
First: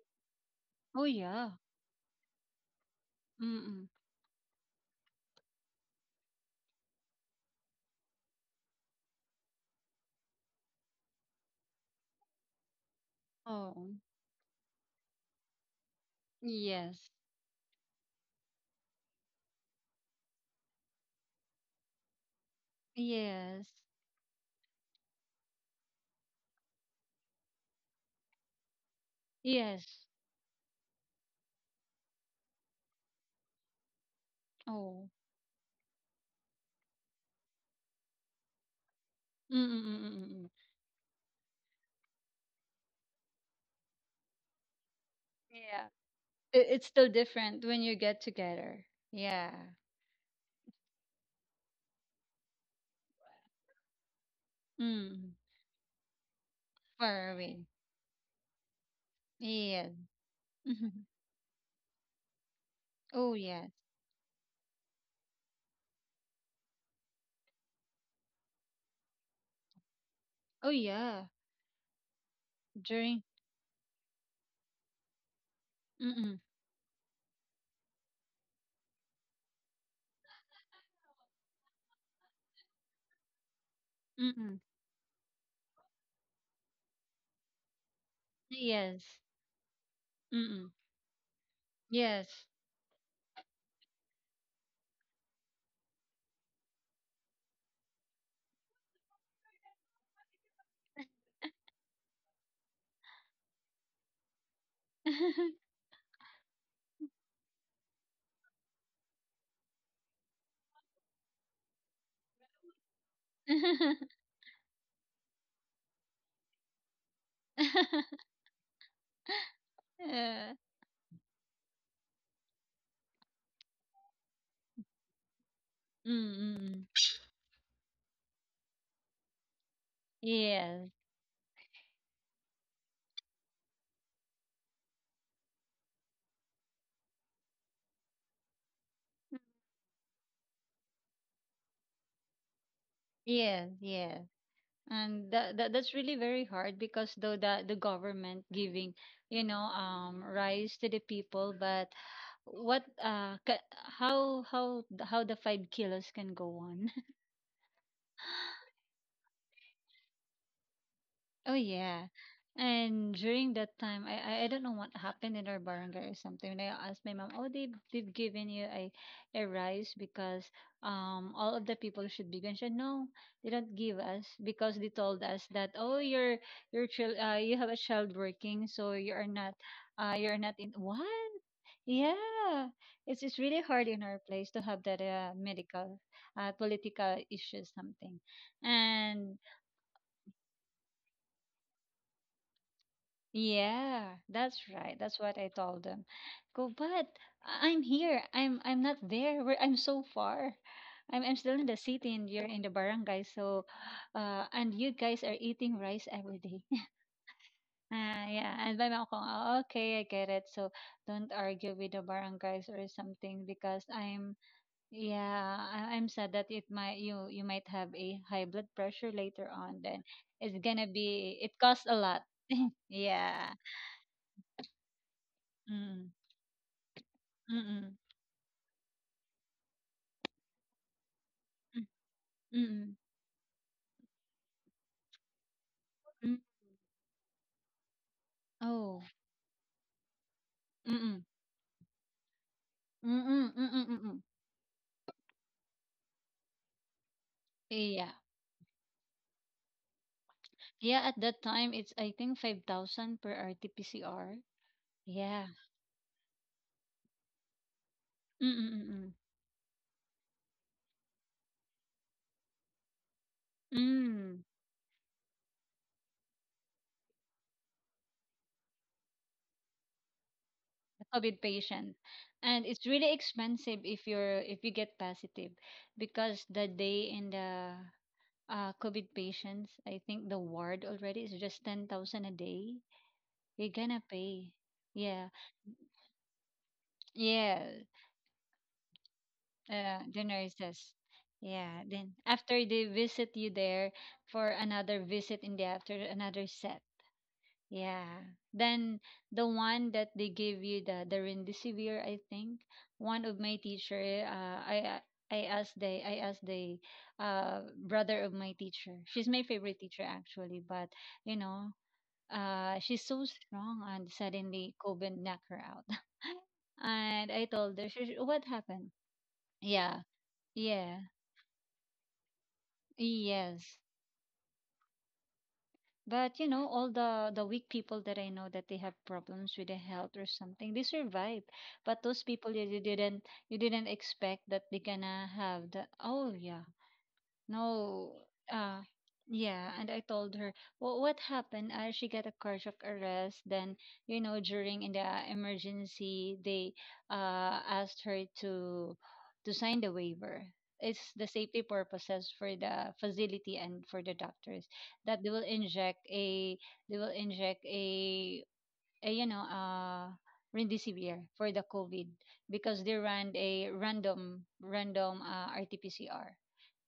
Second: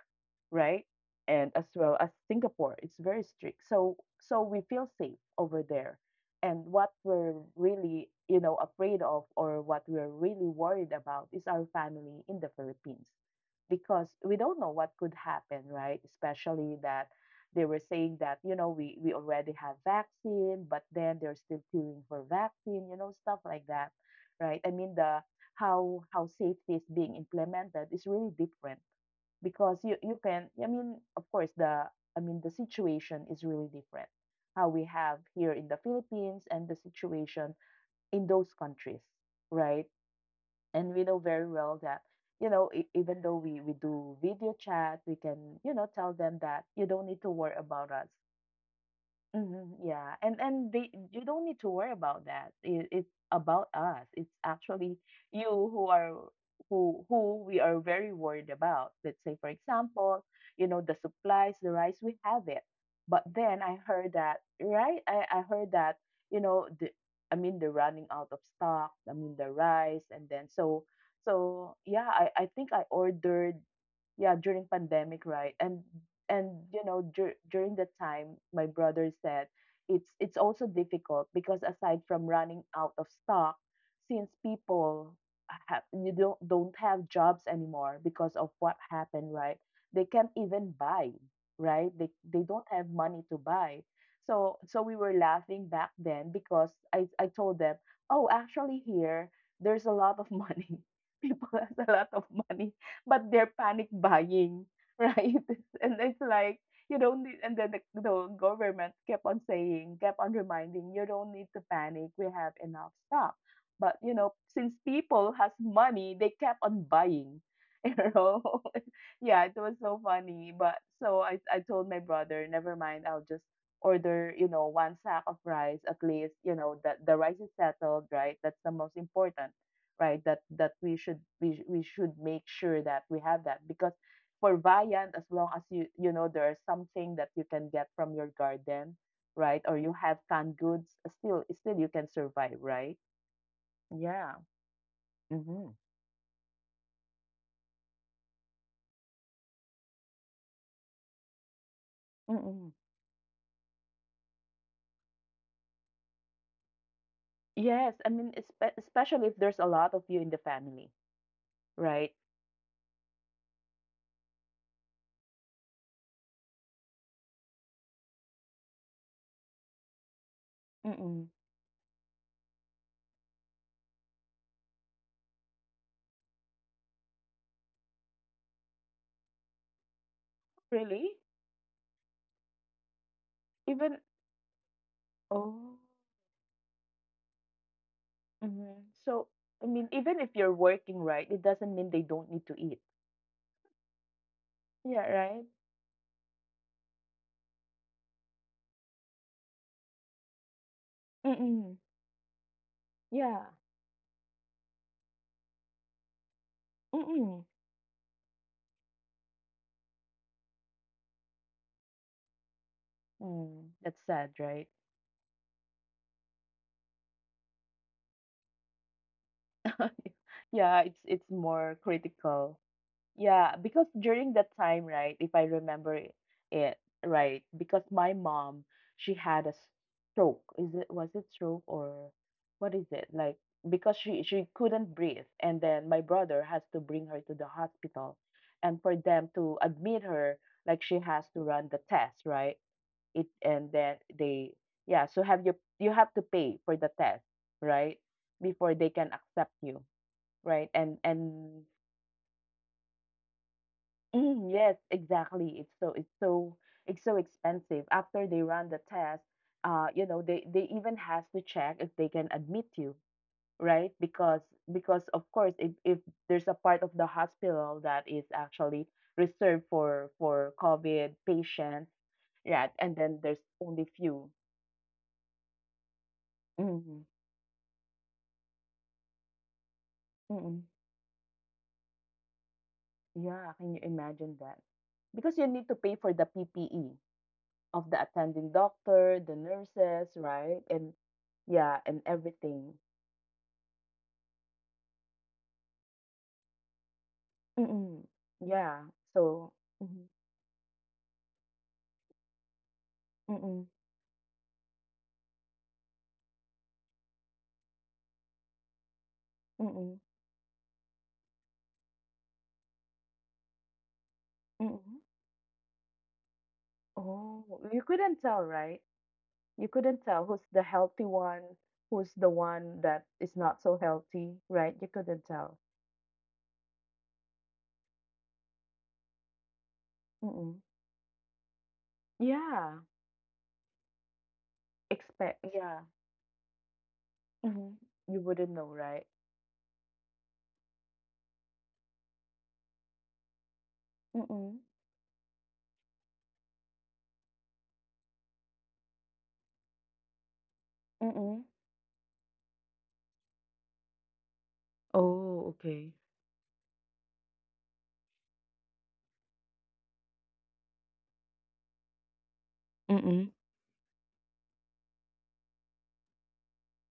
right? Oh, And yeah. as well as Singapore, it's very strict. Mm-mm. So we feel safe over there. And what we're really, you know, afraid of, or what we're really worried about is our family in the Philippines, Oh, because we don't know what could happen, right? Especially that yes. they were saying that, you know, we already have vaccine, but then they're still queuing for vaccine, you know, stuff like Yes. that, right? I mean, the how safety is being implemented is really different, because you Yes. you can I mean of course the I mean, the situation is really different, how we Oh. have here in the Philippines, and the situation in those countries, right? Mm-mm-mm-mm. And we know very well that, you know, even though we do video chat, we can, you Yeah. know, tell them that It, you it's don't still need to worry different when about you us. get together. Yeah. Mhm, yeah. And they you don't need to worry about that. It's about us. It's actually Mm. you who are, who Far who we away. are very worried about. Let's say, for Yes. example, you know, the Mhm. supplies, the rice, we have it. But Oh, then yes. I heard that, right? I heard that, you know, the I mean, they're running out of stock, I mean, the rice. And then Oh, so yeah. so yeah, I think I During. ordered, yeah, during pandemic, right? and Mm-mm. and you know, during that time my brother said, it's also difficult, because aside from running out of stock, since Mm-mm. people have, you don't have jobs anymore because of what Yes. happened, right? They can't Mm-mm. even buy, right? They Yes. don't have money to buy. So we were laughing back then because I told them, oh, actually here there's a lot of money. People has a lot of money, but they're panic buying, right? And it's like, you don't need. And then the government kept on saying, kept on reminding, you don't need to panic. We have enough stock. But you know, since people has money, they kept on buying. You know, yeah, it was so funny. Yeah. But I told my brother, never mind, I'll just order, you know, one sack of rice at least. You know, Mm-mm. that the rice is settled, right? That's the most important, right? That Yes. We should make sure that we have that, because for Viant, as long as you, you know, there is something that you can get from your garden, right? Or you have canned goods, still you can survive, right? Yes. Yes. Yeah. And that, that Mm-hmm. that's really very hard because though the government giving, rise to the people, but Mm-mm. what uh ca- how the 5 kilos can go on. Yes, I mean, especially if there's a lot of you in the family, Oh yeah. right? And during that time, I don't know what happened in our barangay or something. And I asked my mom, "Oh, they've given you a rice because Mm-mm. All of the people should be gone." She said, "No, they don't give us because they told us that, oh, your child, you have a child working, so you are not, you are not in, Really? what?" Yeah, it's really hard Even. in our place to have that, Oh. medical, political issue something, Hmm. So, and. I mean, even if you're working, right, it doesn't mean they don't need to eat. Yeah, that's right. Yeah, That's what right? I told them. Go, but I'm here. I'm not there. Where I'm so far. I'm still in Mm-mm. the city and you're in the barangay. Yeah. So, and you guys are eating rice every day. Mm. Ah, yeah. And by mom ko, "Ah, okay, I get it. So don't argue with the barangays or something Mm, because that's sad, I'm right? yeah, I'm sad that it might, you might have a high blood pressure later on. Then it's Yeah, gonna it's be, it more costs a lot. critical. Yeah. Yeah, because during that time, right, if I remember Mm. It, right, because Mm, my mom, she had a stroke. Is it, was it stroke hmm, or mm. what is Mm-mm. it? Like, because she couldn't breathe, and then my Mm. brother has to bring her to the hospital, and for Oh, them to admit her, like she mm, has to run the test, right? it mm, and mm, then mm. they Yeah, so have you, you have to pay for the test, right, Yeah. before they can accept you, right? and Yeah, at that and time it's I think 5,000 per RT-PCR. mm, yes, Yeah. exactly. It's so expensive. After they Mm, run the mm, mm. test, uh, you know, they even has to check if they can admit you, right? because Mm. because of course, if there's a part of the hospital that is actually reserved for COVID COVID patients. patient. And Yeah, it's and really then there's expensive only if few. you're if you get positive because the Mm. day in the, COVID patients, I think the Mm-mm. ward already is just 10,000 a day. Yeah, You're can you gonna imagine pay. that? Yeah. Because you need to pay for the PPE Yeah. of the attending doctor, the nurses, The right? And nurses. yeah, Yeah, and then after everything. they visit you there for another visit in the after another set. Mm-mm. Yeah. Yeah. Then the So, one mm-mm, that they give you the, rendisivir, I think one of my mm-mm, teacher, I, I asked the, brother of my teacher. She's my favorite mm-mm, teacher actually, but you know, she's so strong and suddenly mm-mm. COVID knocked her out. And I Oh, told you her, "She- couldn't tell, what right? happened?" You Yeah, couldn't tell who's the yeah. healthy one, who's the one that is not so Yes. healthy, right? You couldn't tell. But you know, all the, weak people that I know that they have problems with their health or Mm-mm. something, they survive. But those people, you, Yeah. You didn't expect that they gonna Expect. have Yeah. the, oh yeah, Mm-hmm. You no. wouldn't know, Uh, right? yeah, and I told her, well, what happened? She got a cardiac arrest. Then, you know, Mm-mm, during in the emergency, they, asked her to, sign the waiver. It's the mm-mm. safety purposes for the facility and for the doctors that they will Oh, okay. inject a, they will inject a, a, you know, rendicivir for the COVID because they Mm. ran a random, RT-PCR,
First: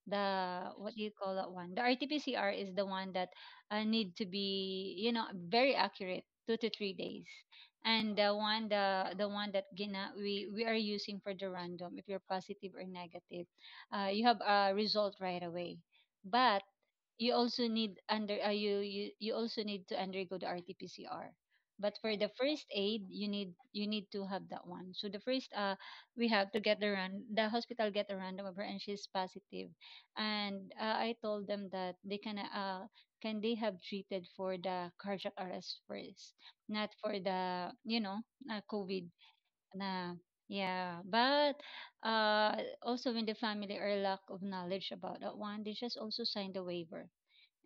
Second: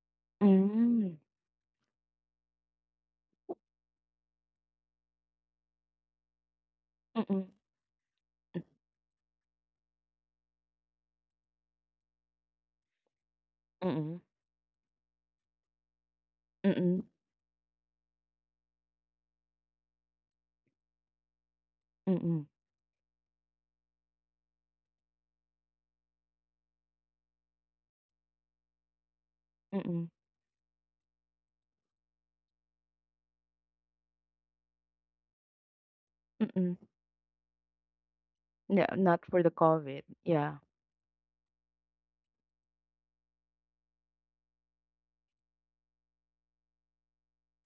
the what do you Mm. call that one? The RT-PCR is the one that, need to be, you know, very accurate, 2 to 3 days. Mm. And the one, the one that gina we are using for the random, if you're positive or negative, Mm. you have a result right away. But Mm. you also need under, you, you also need to undergo the RT-PCR. But for the Mm. first aid, you need to have that one. So the first, we have to get the run, the hospital get a random of her, and she's positive, Mm. and, I told them that they can, can they have treated for the cardiac arrest first, Mm. not for the, you know, No, COVID not for the COVID. na Yeah. yeah. But, uh also when the family are lack of knowledge about that one, they just also signed the waiver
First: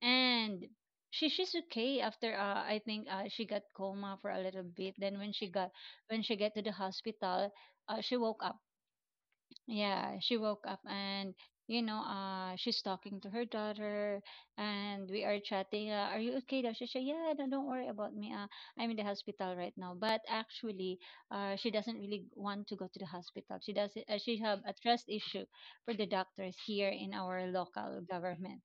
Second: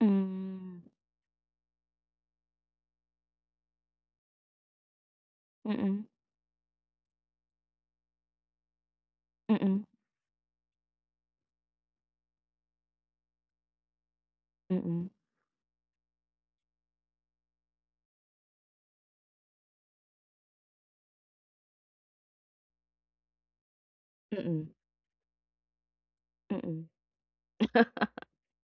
and. Mm. She, she's okay after, I think, she got coma for a little bit. Then when she got, Mm. when she get to the hospital, she woke up, Mm. yeah, she woke up and, you know, she's talking to her daughter, Mm. and we are chatting. Are you okay? Daw? She said, "Yeah, no, don't worry about me. I'm in the hospital right now." But actually, she doesn't really want to go to the hospital. She does. She have Mm. a trust issue for the doctors Mm. here in our local government.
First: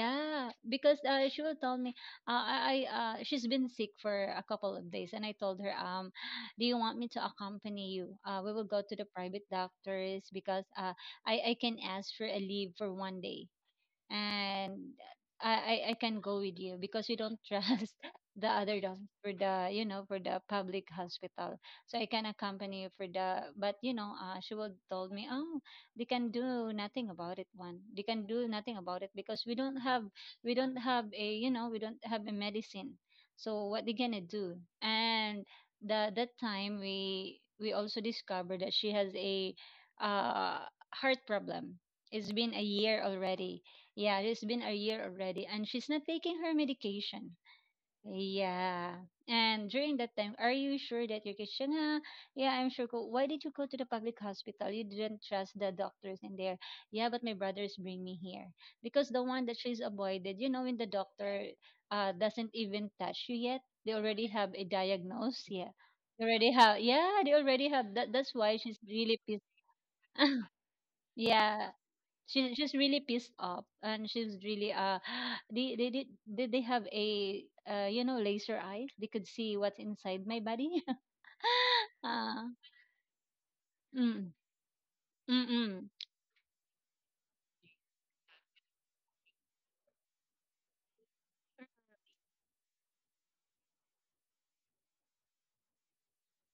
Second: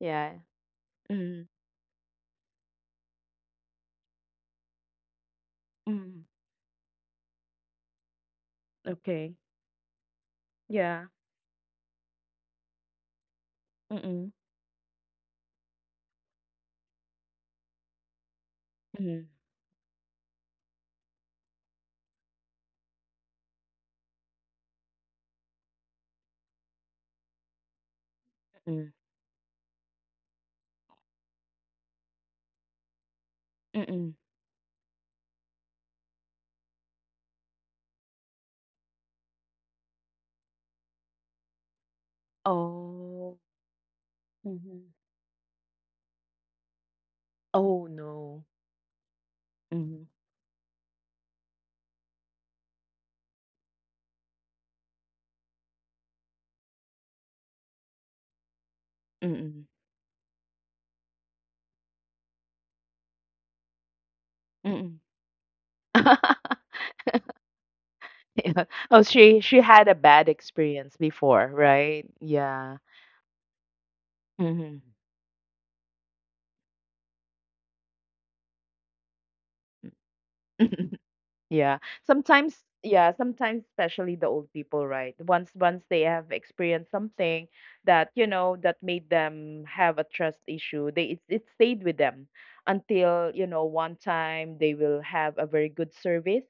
Yeah. because, she Mm. will tell me, she's been sick for a couple of days, and I told her, Mm. do you want me to accompany you, we will go to the Okay. private doctors because, Yeah. I can ask for a leave for one day, Mm. and I can go with you because we don't trust the other dogs Mm. for the, you know, for the public hospital. So I can accompany you for the, but you know, she will told me, oh, they can do nothing Mm. about it because we don't have, a you know, we don't have a medicine. So what they Mm. gonna do? And the, that time we also discovered that she has a, uh, heart problem. It's been a year Oh. already, yeah, it's been a Mhm. year already, and she's not taking her medication. Oh no. Yeah. And during Mm. that time, are you sure that your Christian? Yeah, I'm sure. Ko, why did you go to the public hospital? You didn't trust the doctors in there. Yeah, but my brothers bring me here because the one that Mm. she's avoided, you know, when the doctor, doesn't even touch you yet, they already have a Mm. diagnosis. Yeah, they already have. Yeah, they already have. That. That's why Yeah. she's Oh, really pissed. she had a bad experience before, Yeah, right? She's Yeah. really pissed off, and she's really, Mm-hmm. They did they have a, you know, laser eyes? They could see what's inside my body. Yeah. Uh, Sometimes, yeah, sometimes, especially the mm, old people, right? mm, Once mm, they have experienced something that, you know, that made them have a trust issue, they, it stayed with them until, you know, one time they will have a very good service,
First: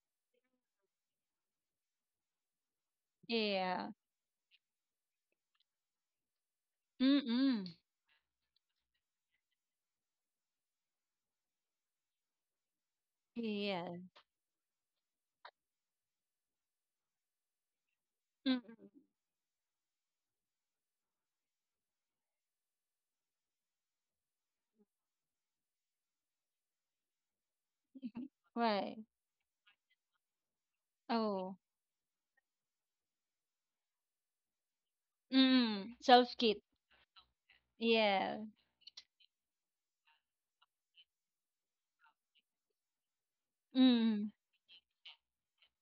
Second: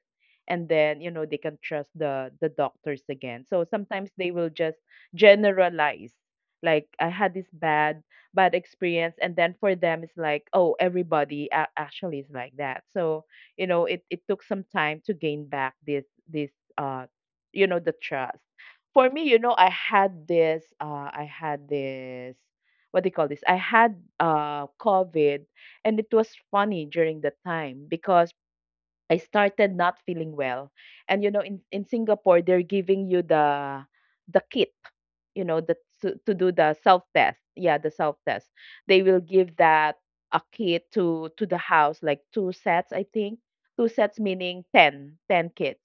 and then, you know, they can trust the doctors again. So yeah, sometimes they will just generalize, like I mm, had this mm, bad bad experience, and then for them it's like, oh, everybody, actually is like that. So you know, yeah, it took some time to gain back this uh, you know, the trust. mm, mm. For me, you know, I had this, uh, what do you call this, I had uh, COVID, and it was funny during the time, because Right. I started not feeling well. And you know, Oh, in Singapore, they're giving you the kit, you know, the, mm, to self do kit. the self test, yeah, the self Yeah, test. They will give that a kit to the house, like two sets, I think, two sets mm, meaning 10 kits.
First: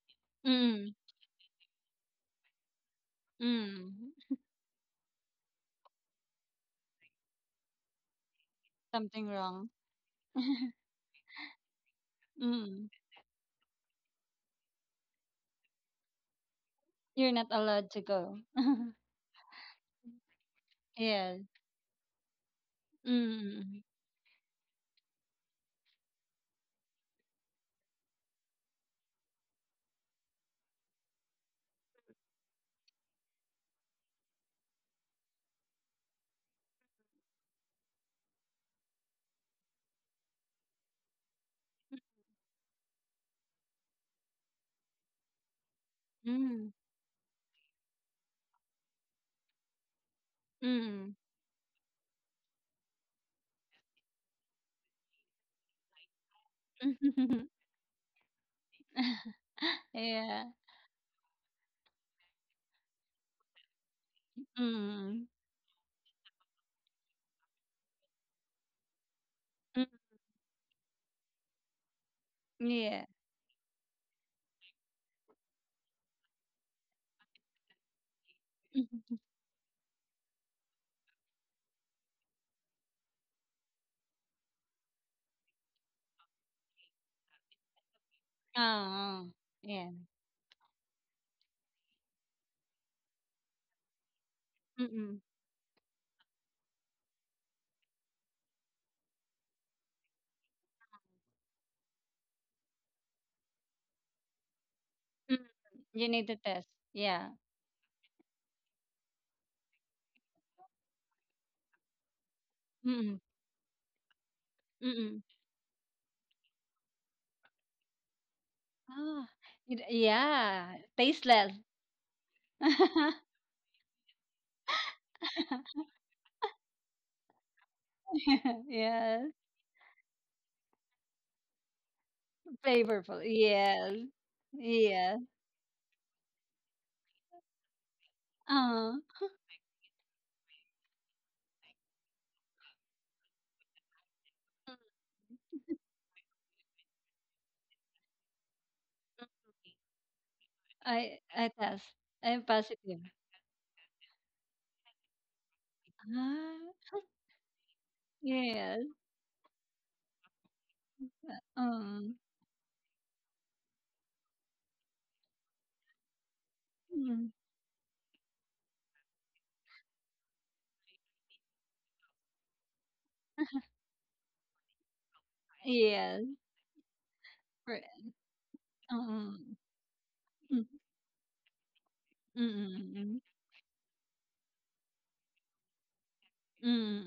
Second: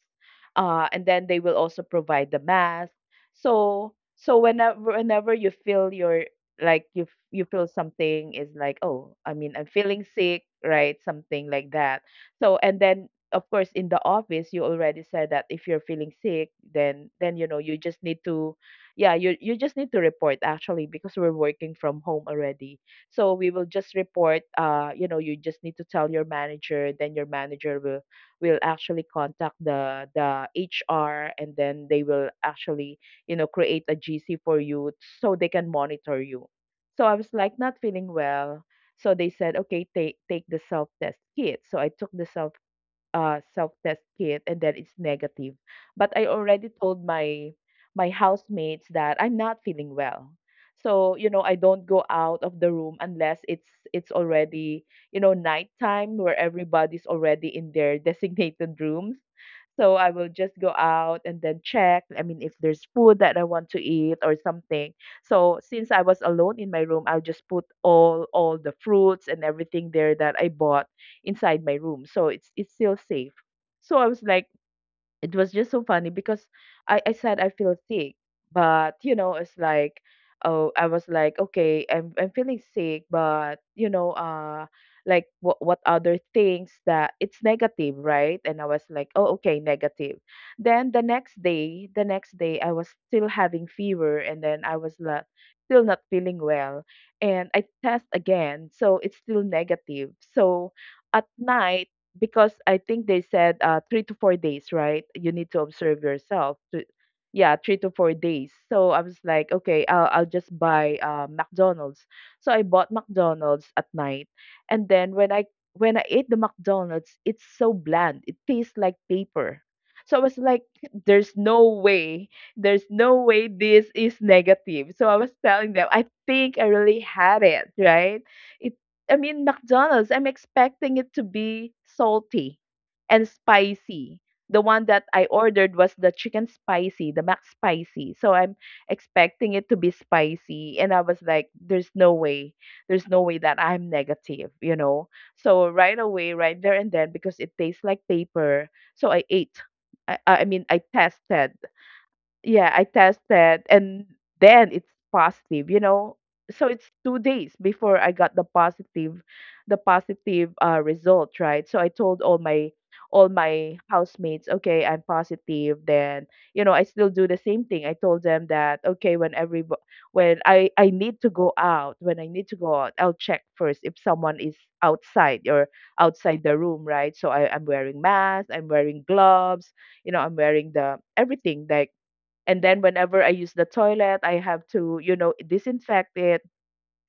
Uh, mm, and then they will also provide the mask. So, mm. Whenever you feel your, like, you feel something, is like, oh, Something I mean, I'm wrong. feeling sick, right, something like that. So, and Mm, then of course, in the office, you already said that if you're feeling sick, then you're you not know, you allowed just to need go. to, yeah, you just need to report, actually, because we're Yeah. working from home already. So we will Mm, just report, uh, you know, you just need to tell your manager, then your manager will actually contact the HR, and then they will actually, you know, create a GC for you, so they can monitor you. So I was like, not feeling well. So they said, okay, take the self test kit. So I took the self, self-test kit, and then it's negative. But I already mm, told my, my housemates that I'm not feeling well. So, mm. you know, I don't go out of the room unless it's already, you know, nighttime, where everybody's already in their designated rooms. So I will Yeah. just go out and then check. I mean, if there's food that I want to eat or something. Mm. So since I was alone in my room, I'll just put all the fruits and Mm, everything there that I bought inside my room. So it's still yeah. safe. So I was like it was just so funny because I said I feel sick, but you Mhm. know, it's like, oh, I was like, okay, I'm feeling sick, but you know, like what other things that it's negative, right? And I was like, Oo, oh, okay, yeah. negative. Then the next day, I was still having fever, and then I Mm, was not mm. still not feeling well, and I test again, so it's still negative. So at night because I think they said 3 to 4 days, right? You need to You observe need to yourself. test. To, Yeah. yeah, 3 to 4 days. So I was like, okay, I'll just buy McDonald's. So I bought Mm, McDonald's at night, and then mm. when I ate the McDonald's, it's so bland. It tastes like Ah, paper. it So I was like, yeah, there's tasteless. no way, there's no way this is negative. So I was telling them, I think I really had it, right? It I Yes. mean, McDonald's, I'm expecting it to be salty Flavorful. and Yes. spicy. The one that Yes. I ordered was the chicken spicy, the Mac spicy. So I'm uh expecting it to be spicy. And I was like, there's no way. There's no way that I'm negative, you know? So right away, right there and then, because it tastes like paper. So I ate. I mean, I I tested. test. I'm Yeah, I positive. tested and then it's positive, you know. So it's Ah, 2 days before I got yes. The positive result, right? So I Mm, told all my housemates, okay, I'm positive. Then, you know, I still do mm. the same thing. I told them that okay, when I need to go out, when I need to go out, I'll check first if someone is outside or Yes. outside the room, right? So I'm Re wearing mask, I'm wearing mm. gloves, you know, I'm Mm, wearing the everything like and then mm, mm. whenever I use the toilet, I have to, you know, disinfect it,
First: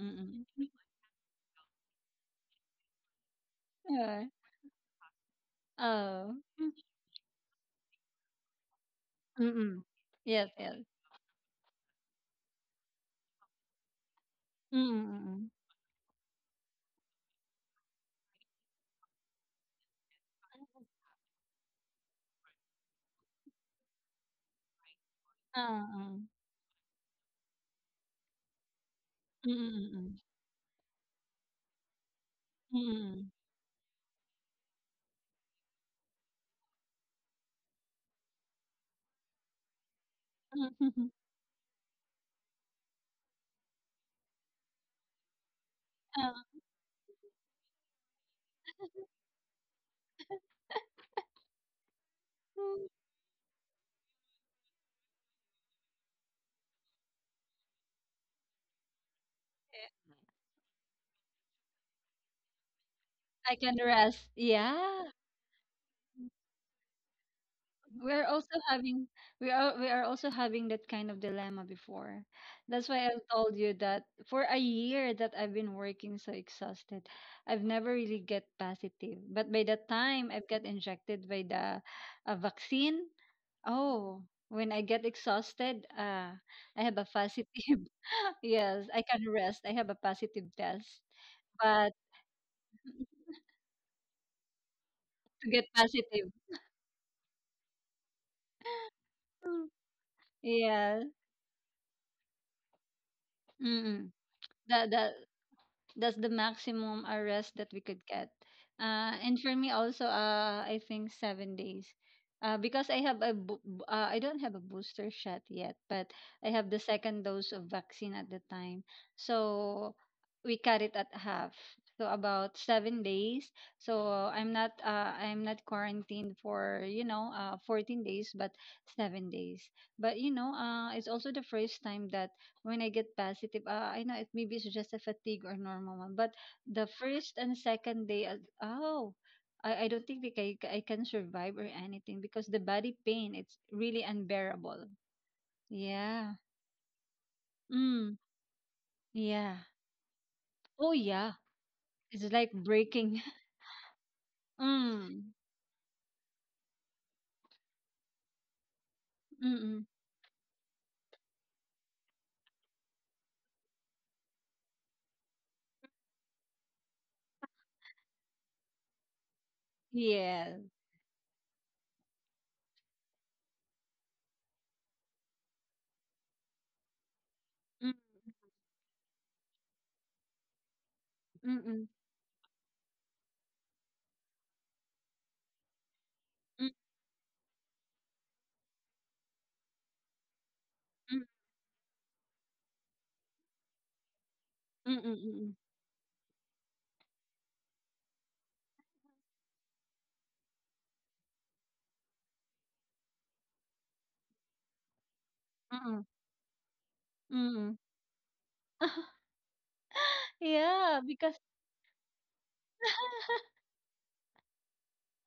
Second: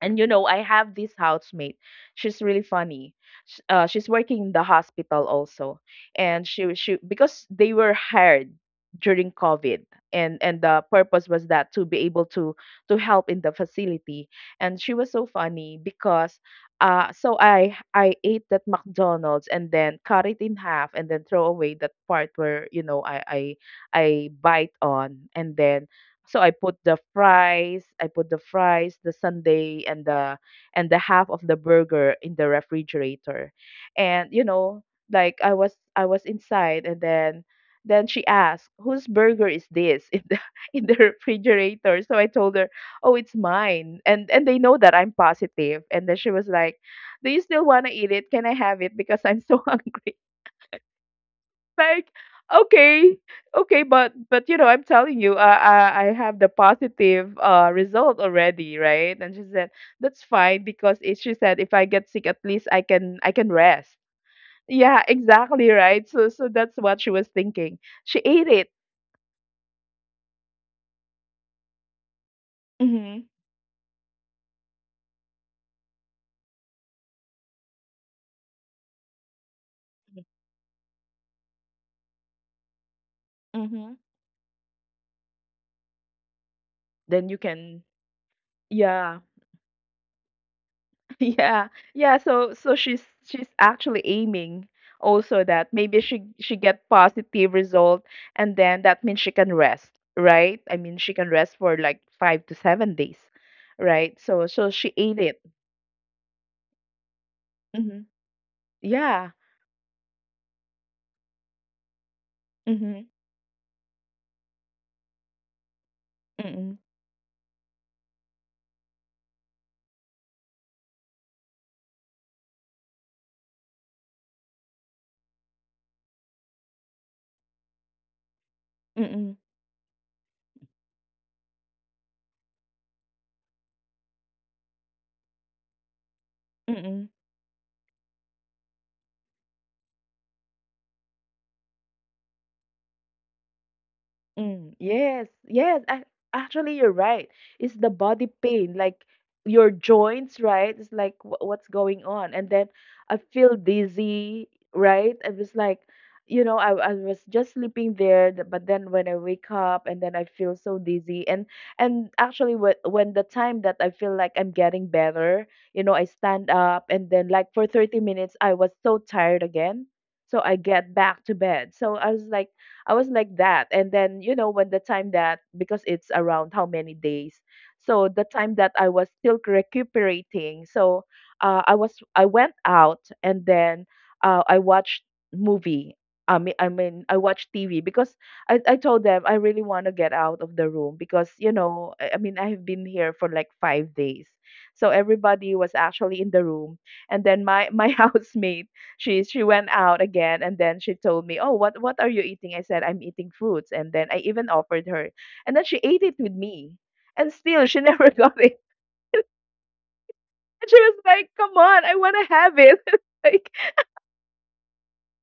and you know, I mm. have this housemate. She's really funny. She's Yeah. working in the hospital also, Oh, and she because they were hired during Mm. COVID, and Yes, and yes. the purpose was that to be able to help in the facility. And she Mm, was so mm. funny because, so I ate that McDonald's and then cut it in half and then throw away that part where you know I bite on and then Oo. so I put the fries, the Mm, sundae, mm. And the half of the burger in the Mm. refrigerator. And you know, like I was inside and then she asked, "Whose burger is this in the Oh, in the refrigerator?" So I told her, "Oh, it's mine." And they know that I'm positive. And then she was like, "Do you still want to eat it? Can I have it because I'm so hungry?" like okay okay but you know I'm telling you I have the positive result already, right? And she said okay. that's fine because it, she said if I get sick at least I can I can rest. rest. Yeah, Yeah. exactly, right? So so that's what she was thinking. She We're ate also it. having we are also having that kind of dilemma before. That's why I Mm-hmm, told you that for a year that I've been working so exhausted, I've never really get positive. But by the time I've got injected by the, vaccine, mm-hmm. oh, when I get exhausted, I have a Then you positive. can, Yes, I yeah. can rest. I have a positive test. Yeah, But yeah. So so she's actually aiming also to get that maybe she positive, she get positive result and then that means she can mm, rest, right? I mean yeah, she can rest for like 5 to 7 days, mm-mm. right? So so That she that ate it. that's the maximum arrest that we could Hmm. get. Yeah. And for me also, I think 7 days, because Mm-hmm. I have a I don't have a booster shot yet, but I have Mm-mm. the second dose of vaccine at the time, so we cut it at half. So about 7 days. So I'm not, I'm not quarantined for, you know, 14 days, but seven Mm-mm. days. But you know, it's also the first time that when I get positive, I know it maybe it's just a fatigue or normal one. But the Mm-mm. first and second day, oh, I don't think like I can survive or anything because the body pain, it's really Mm, unbearable. yes, yes. Yeah. Actually, you're right. It's the Mm. body pain, like Yeah. your joints, right? It's Oh, like yeah. What's going It's on, and like then I breaking. feel dizzy, right? I Mm. was like, you know, I was just sleeping there, but then when I wake up, Mm-mm. and then I feel so dizzy, and actually, when the time that I feel like I'm getting better, you know, I stand up, and then like for 30 minutes, I was so tired again, so Yeah. I get back to bed. So I was like that. And then, you know, when the time that, because it's around how many days. Mm. So the time that I was still recuperating. So Mm-mm. I went out and then I watched movie. Mm, I watched TV because I told them I really want to get out of the room mm, because, you know, I mean, I have been here for like 5 days. So Mm-mm. everybody was actually in the room. And then my housemate, she went out again and then she told me, "Oh, what are you eating?" I said, "I'm eating fruits." And then I even offered her. And then she Mm-mm. ate Mm-mm. it with me. And still she Mm-mm. never got it. And she was Yeah, like, because "Come on, I want to have it." like.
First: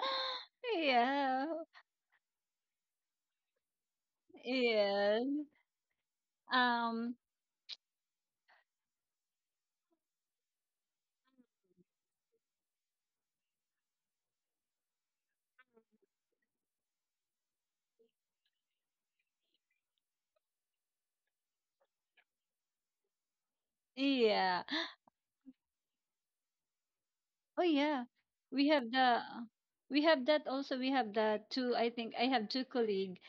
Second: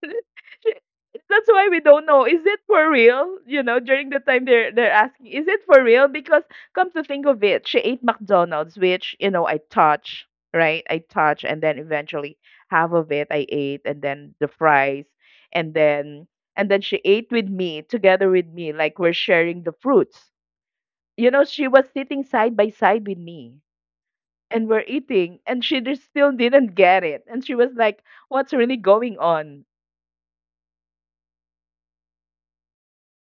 yeah. That's why we don't know. Is it for real? You know, during the time they're Yeah. asking, is it for real? Because come to Um, think of it, she ate McDonald's, which you know I touch, right? I touch, and then eventually half of it I ate, and then the fries, and then and then she ate with me together with me, like we're sharing the fruits. You know, she was sitting side by side with me, yeah. and we're eating, and she just still didn't get it, and she Oh was like, yeah. "What's We really have going the on?" we have that also. We have the two, I think I have two colleague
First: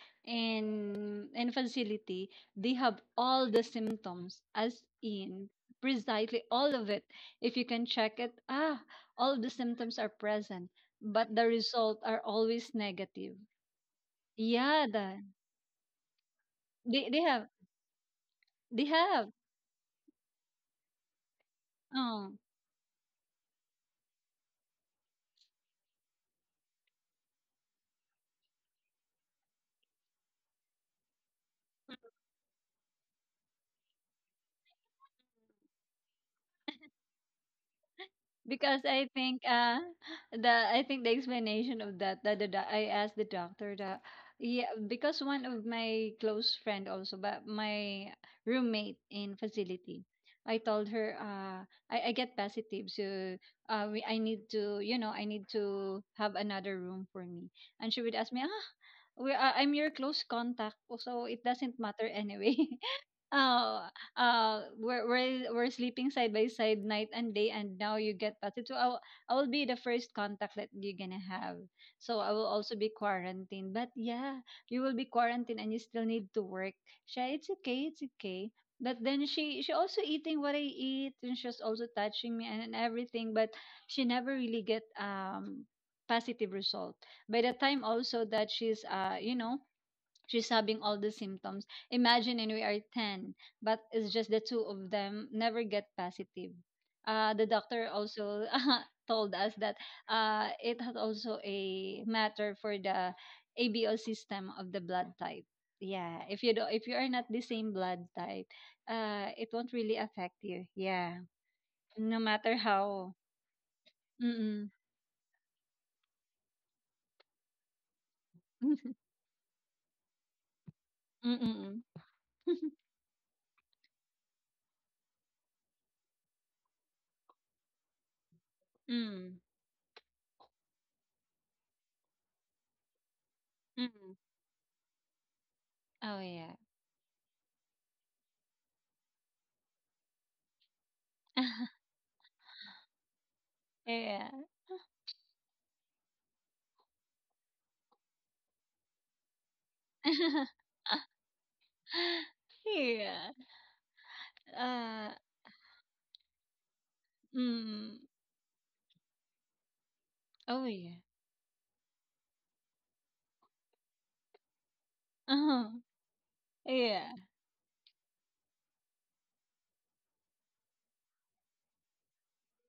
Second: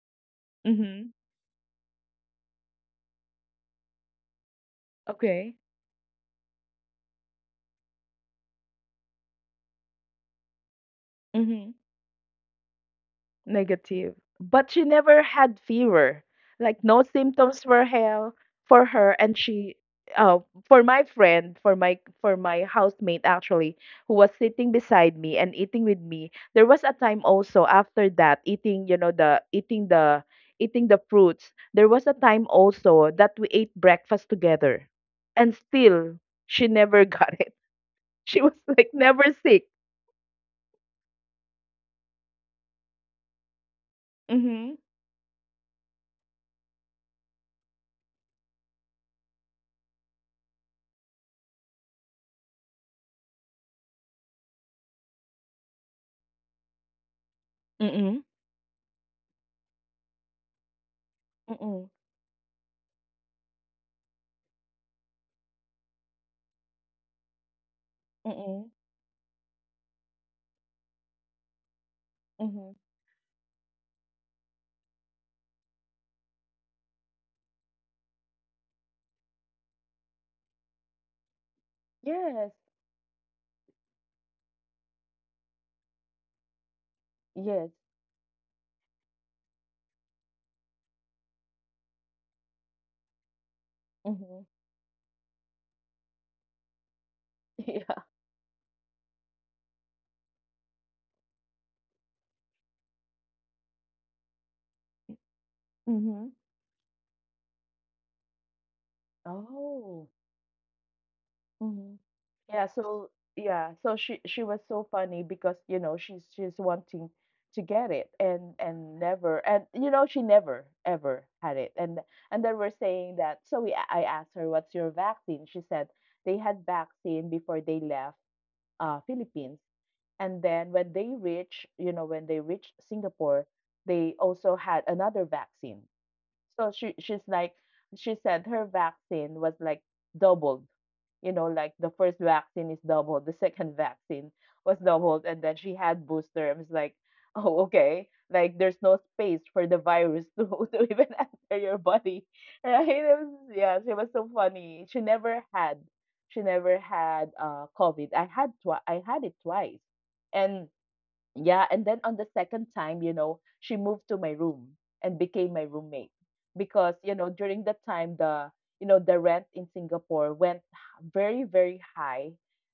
Mm-hmm. In facility. They have all the symptoms as in Okay. precisely all of it. If you can check it, ah, all the symptoms are present, but the Mhm. result are always negative. Negative. But she Yeah, never had fever. Like no they they have symptoms for her. For they her have. and she uh for my friend, Oh. for my housemate actually, who was sitting beside me and eating with me. There was a time also after that eating, you know, the eating the eating the fruits. There was a time also that we ate breakfast together. And still she never got it. She was Because like I never think, sick. The I think the explanation of that, that the doc-, I asked the doctor that, yeah, Mhm. because one of my close friend also, but my roommate in facility, I told her, I get positive, so, I need to, you know, I need to have another room for me, and she would Mhm. ask me, ah, we, I'm your close contact so it doesn't Mhm. matter anyway. Oh, we're sleeping side by side night and day, and now you get patted. Mhm. So I will be the first contact that you're gonna have. So I will Mhm. also be quarantined. But yeah, you will be quarantined, and you still need to work. Siya, it's okay, it's okay. But then she also eating what I eat, and she's also touching me Yes, and everything. But she never really get, positive result. By the yes. time also that she's, you know, she's having all the symptoms. Imagine, and we are 10, but it's just the Mhm. two of them never get positive. The doctor Yeah. also told us that it had also a matter for the ABO system of the blood type. Yeah, Mm-hmm. If you are not the same blood type, it won't really Oh. affect you. Yeah, Mm-hmm. no matter Yeah, so how. yeah, so she was Mm-mm. so funny because you know she's wanting to get it and never and you know she never ever had it Mm-mm. And then we're saying that so we I asked her what's your vaccine. She said they had vaccine before they left Mm. Philippines and then when they reach you know when they reached Singapore they Mm. also had another vaccine. Oh yeah. So she's like she said her vaccine was like doubled. You know, like the first vaccine is doubled, the second vaccine was doubled, and then she had booster. I was like, oh okay, like there's no space for the virus to yeah. to even enter your body, right? It was, Yeah. yeah, she was so funny. Uh, She never had mm. COVID. I had it twice, and Oh, yeah. yeah, and then on the second time, you know, she moved to my room and became my Uh-huh. roommate because, you Yeah. know, during you know, the rent in Singapore very, very high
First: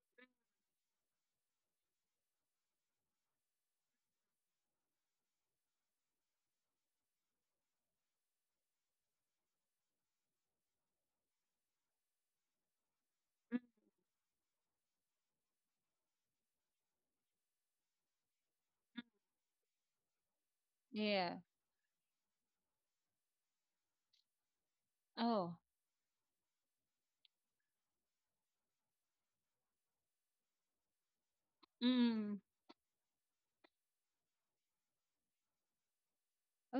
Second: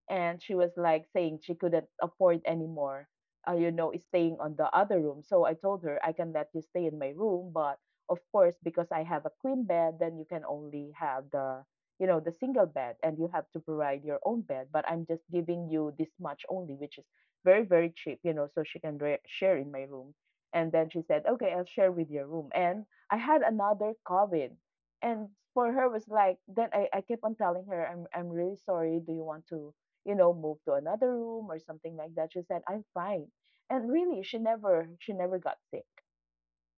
and she was like saying she couldn't afford anymore, you know, is staying on the other room. So I told her I can let you stay in my room, but of course because I have a queen bed, then you can only have the, you know, the single bed and you have Mm, to provide your own bed, but I'm just giving you this much only, which is very, very cheap, you know, so she can share in my room. And then she said, yeah. okay, I'll share with your room. And I had another COVID. And Oh. for her was like, then I kept on telling her, I'm really sorry. Do you want to, you know, move to another room or something like that? Mm. She said, I'm fine. And really, she never got sick Oh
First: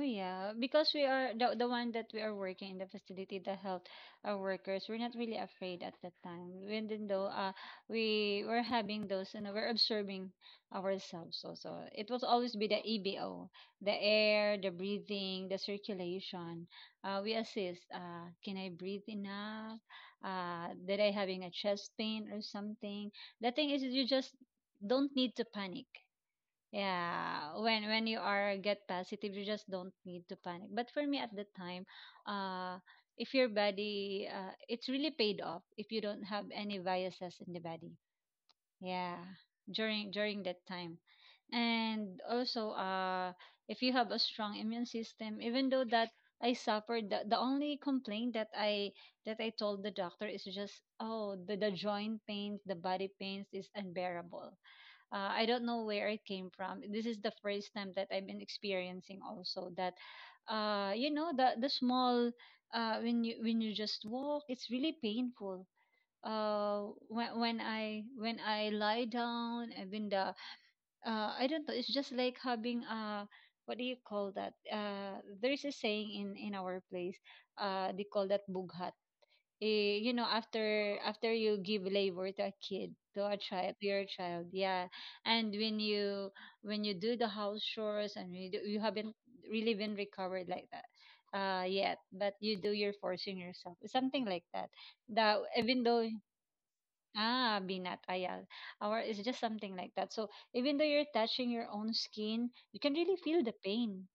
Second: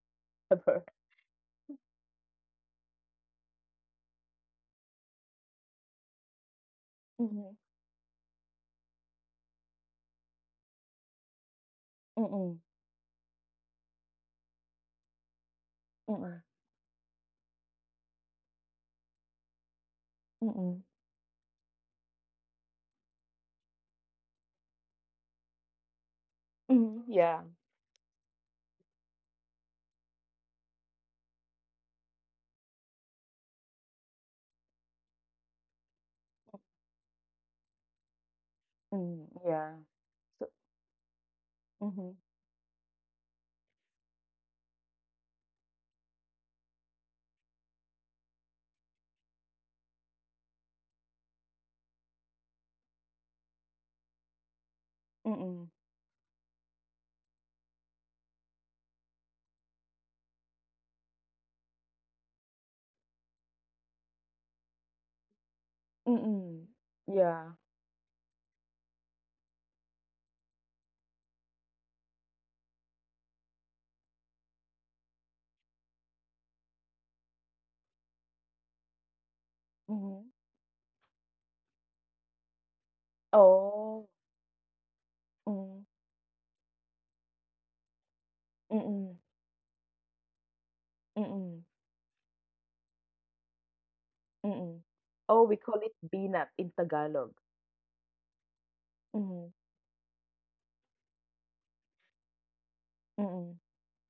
yeah, ever. because we are the one that we are working in the facility, the health workers. We're not really afraid at that time. Even though Mm-hmm. we were having those, and we're observing ourselves also. It will always Mm-mm. be the EBO, the air, the breathing, the Mm-mm. circulation. We assist. Can I breathe enough? Mm-mm. Did I having a chest pain or something? The thing is, you just don't need to panic, Mm-hmm. Yeah. yeah, when you are get positive, you just don't need to panic. But for me at the time, uh, if your body, it's really paid off if you don't have any biases in the body. Yeah, Mm, yeah. during So, that time, Mm-hmm. and also, if you have a strong immune system, even though that I suffered, the only complaint that I told the doctor is just, oh, the joint pains, the body pains is unbearable. I don't Mm-mm. know where it came from. This is the first time that I've been experiencing also that you know the small, when you just walk, it's really painful. Mm-mm. When yeah. When I lie down, I've been the I don't know, it's just like having what do you call that? There's a saying in our place, they call that bughat, eh, you know, Mm-hmm. after you give labor to a kid, to a child, to your Oh. child. Yeah, and when you do the house chores, and you haven't Mm, really been recovered like that, mm, yet, but you do, you're forcing yourself something like that, mm. that Oh, we even call it though binat in Tagalog. ah binat ayal, or it's just Mhm, something like that. So even though you're touching your own skin, you can really feel the mm. pain.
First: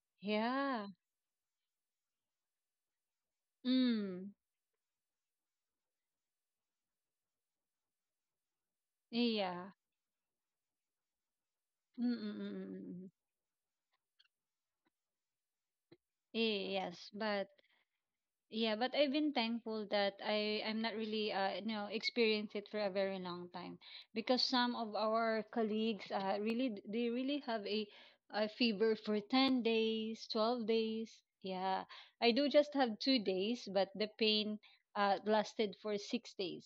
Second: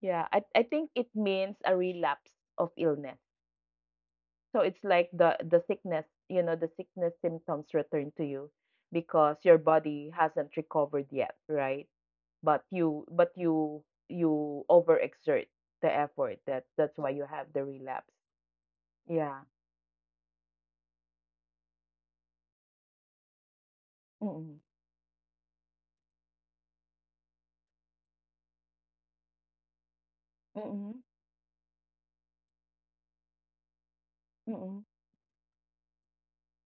Yeah, I Yeah. think it means a relapse of illness. Mm. So it's like the sickness, you know, the sickness symptoms return to you because your Yeah. body hasn't recovered yet, right? Mm mm mm But mm mm. Mm, you overexert the effort. Mm. That's Yes, why you but have the relapse. yeah, but I've been Yeah. thankful that I'm not really you know experienced it for a very long time, because Mm, some of our colleagues they really have a fever for 10 days, 12 mm, days. Yeah. I do just have 2 days, but the pain mm. Lasted for 6 days.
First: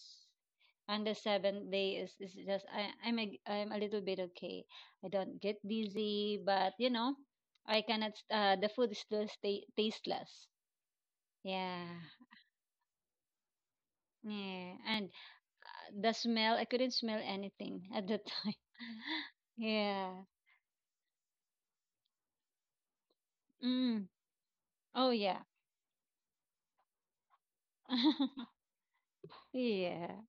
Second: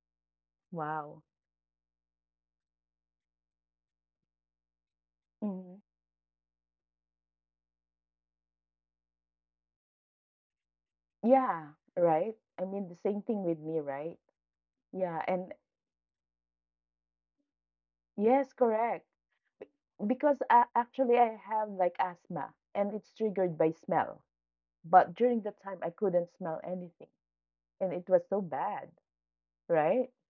And the Wow. seventh day is, just I, I'm a little bit okay. I don't get dizzy, but you know, I cannot, the food is still stay tasteless. Yeah, Yeah. right? I mean, the same thing with me, right? Yeah, and Yeah, and the smell, I couldn't smell anything at the yes, time. correct. Yeah. Because actually, I have like asthma and it's triggered by Mm. smell. Oh, But during yeah. that time, I couldn't smell anything and it was so bad, right? Yeah.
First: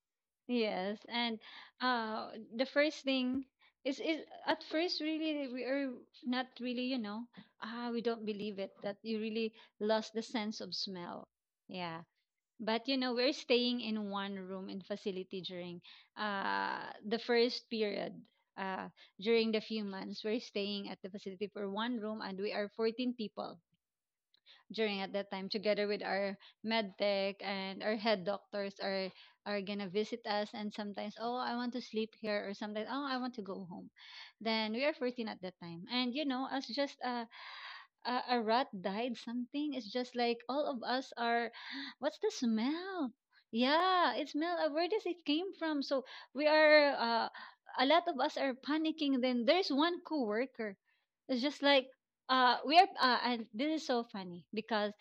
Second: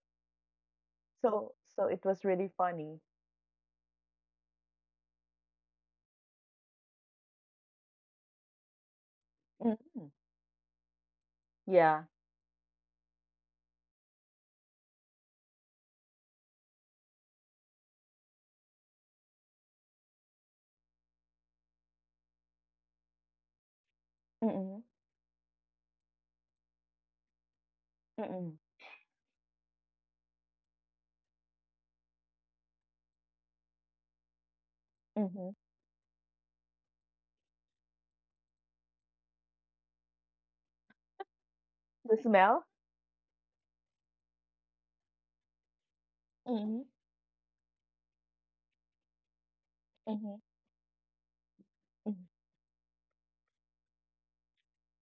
Yes. And So it was uh really the funny. first thing is, at first really, we are not really, you know, ah, we don't believe it that you really Mm-hmm. lost the sense of smell. Yeah. Yeah. But you know, we're staying in one room in facility during the first period. Uh, during the few months, we're staying at the facility for one room, and we are 14 people Mm-hmm. during at that time together with our med tech, and our head Mm-hmm. doctors are gonna visit us, and sometimes oh, I want to sleep here, or sometimes oh, I want to go home. Then we are 14 at Mm-hmm. that time. And you know, as just a rat died something, it's just like all of us are The what's the smell? smell? Yeah, it smell, where does it came from? So we Mm-hmm. are, a lot of us are panicking, then there's one Mm-hmm. coworker. It's just like, we are and this is so funny because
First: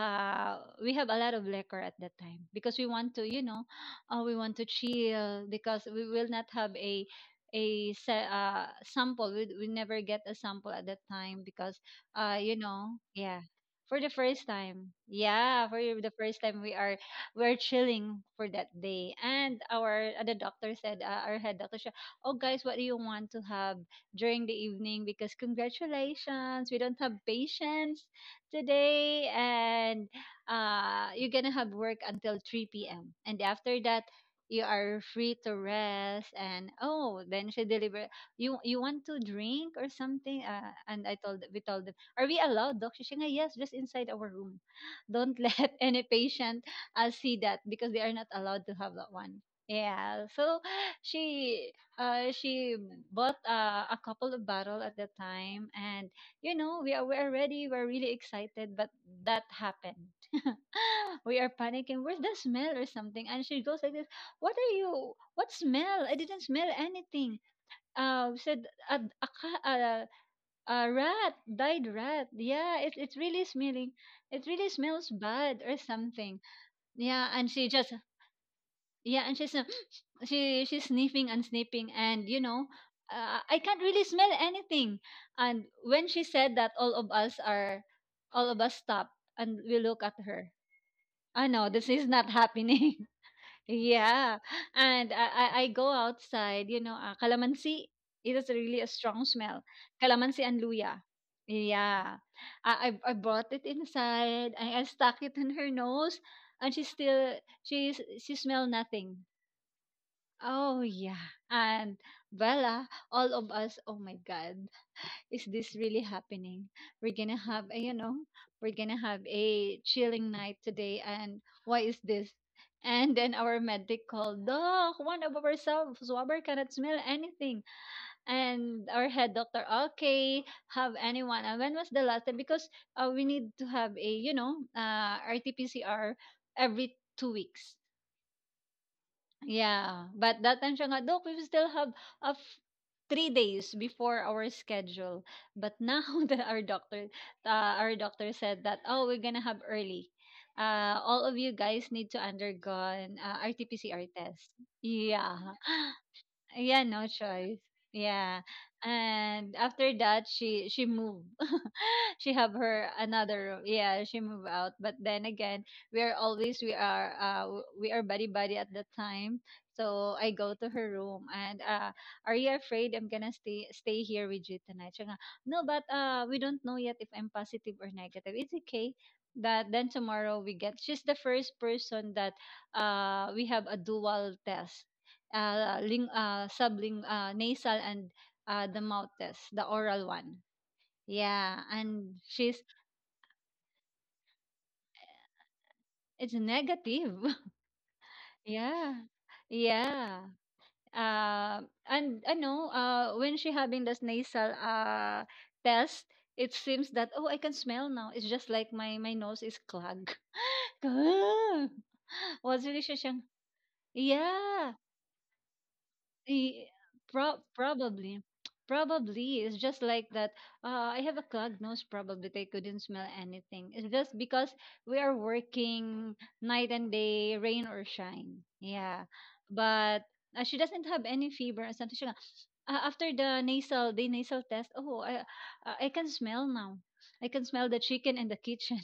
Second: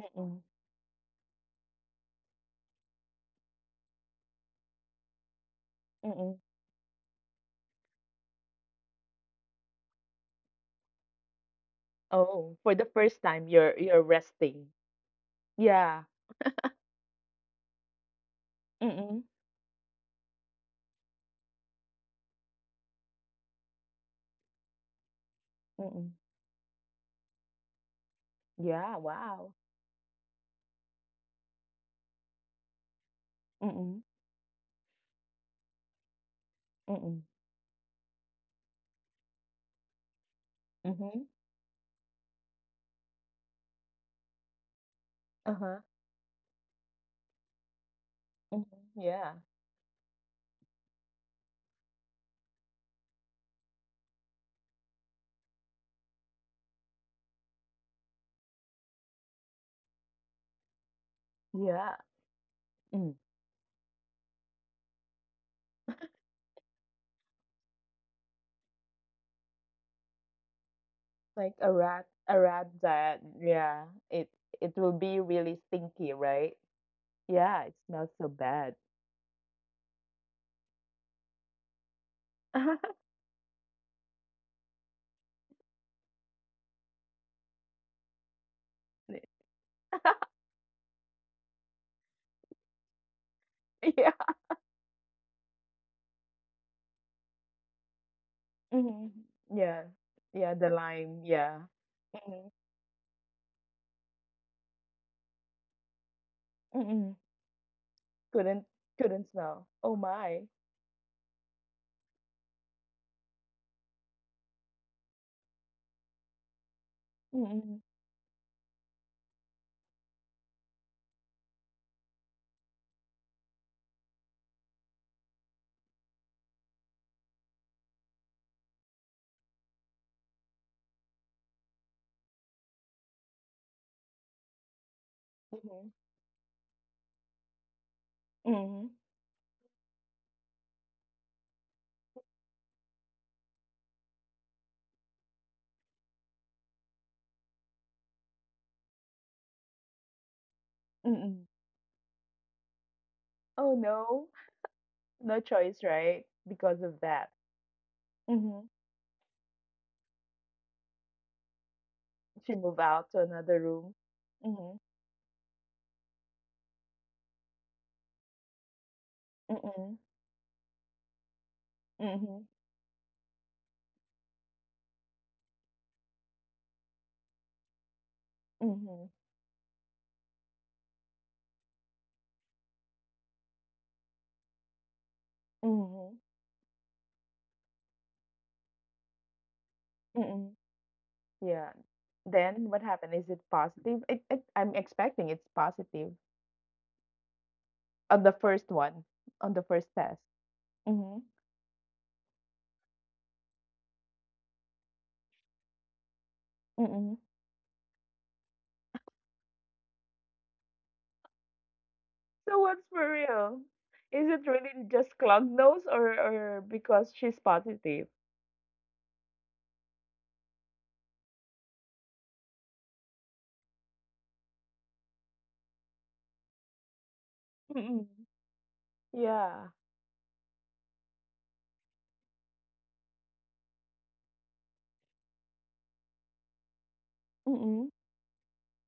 Mm-hmm. Mm-hmm. we have a lot of liquor at that time, because we want to, you know, we want to chill, because we will Mm-hmm. not have a sample. We never get a sample at that time, because you Oh, for the know, first yeah, time, you're for you're the first resting. time, yeah, for Yeah. the first time we are, we're chilling for that day. Mm-mm. And our the doctor said our head doctor said, oh guys, what do you want to have during the evening, because Mm-mm. congratulations, we don't have patience Yeah, today, wow. and you're gonna have work until 3 p.m. And after Mm, that, you are free to rest. And mm, oh, then she delivered, you want to drink or something? And I mhm, told, we told them, are we allowed, doc? She said yes, just inside our room, don't let uh-huh, any patient see that, because they are not allowed mhm. to have that Yeah. one. Yeah, so she, uh, she bought a couple of bottle at the time, and you know, we are ready. We're really excited, but that happened. We are Yeah. panicking. Where's the smell or Mm. something? And she goes like this. What are you? What smell? I didn't smell anything. We said a, a, ca- a, a rat, Like died rat. a rat Yeah, it, it's that, really yeah, smelling. it It really it will smells be really bad or stinky, something. right? Yeah, and Yeah, she it just, smells so bad. yeah, and she's, she she's sniffing and sniffing, and you know, I can't really smell anything. And when she said that, all of us are, all of us stop and we look at her. I know this is not happening. Yeah. Yeah, and I go outside. You know, calamansi. It is really a Mhm. strong smell. Yeah. Calamansi Yeah, and the luya. lime, yeah. Yeah, Mhm, I I brought it inside. I stuck it in her nose, and she mhm. still, she Couldn't smell nothing. couldn't smell. Oh my. Oh yeah. And Bella, all of us, oh my God, is this really happening? We're gonna have a, Mhm, you know, we're gonna have a chilling night today, and why is this? And then our medic called, Doc, one of our swabber cannot smell anything. And our head doctor, okay, have anyone. And when was the last time? Because we need to have a, you know, mhm, RT-PCR every 2 weeks. mhm, Yeah, but that time, siya nga, Dok, we still have a f- 3 days before our schedule. But now that our doctor, uh, said that, oh, we're gonna have early. All of mhm. you guys need to undergo an Oh RTPCR no. test. No Yeah, choice, right? Because yeah, of no that. choice. Yeah, Mm-hmm. and after that, she moved. She She have moved her out to another another room. room. Yeah, she moved out. Mhm, But then again, we are, we are buddy buddy at the time. mm, So I go to her room and, are mhm, you afraid? I'm gonna stay here with you tonight. Siya nga, no, but we don't know yet if I'm positive or negative. It's okay. mhm, That then tomorrow we get. She's the first person that we have a dual test, ling mhm, subling nasal, and the mouth test, the oral one. mm. Yeah, Yeah. and she's, Then what happened? Is it positive? It I'm expecting it's positive it's negative. on the first Yeah. one, on the first test. Yeah. Mhm, Uh, and I know when she having this nasal test, it seems that mm. oh, I can smell now. It's just like my nose is clogged. Ah, So was really what's siya for siyang real? Is it really yeah. just clogged nose, or Eh, because she's positive? probably, it's just like that. I have a clogged nose. Probably they couldn't smell anything. It's just because we are working night and day, rain or Mm. shine. Yeah, Yeah. but she doesn't have any fever. And something. She go, after the nasal test, oh, I can smell now. I can smell the Mm, chicken in the kitchen.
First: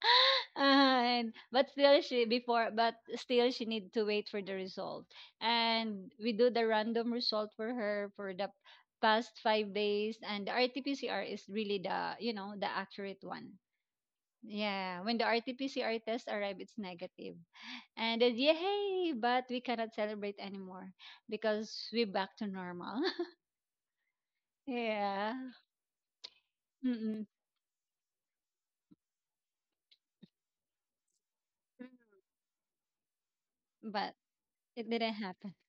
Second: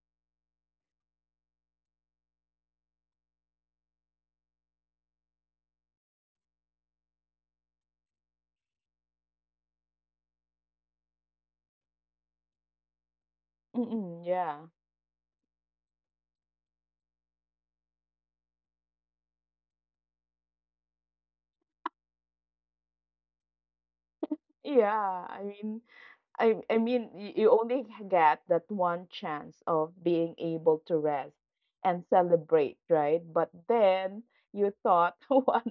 And but still she, before but still she need to wait for the result. And we do the random result for her for the past 5 days, and the rt-pcr is really the, you know, the accurate one. mm. Yeah. Yeah, when the rt-pcr test arrive, it's negative. And then yay, but we cannot celebrate anymore, because we're back to normal. Yeah, I Yeah. mean, I mean, Mm-mm. You only get that one chance of being able to rest and celebrate, right? But But then you it didn't thought, happen. one,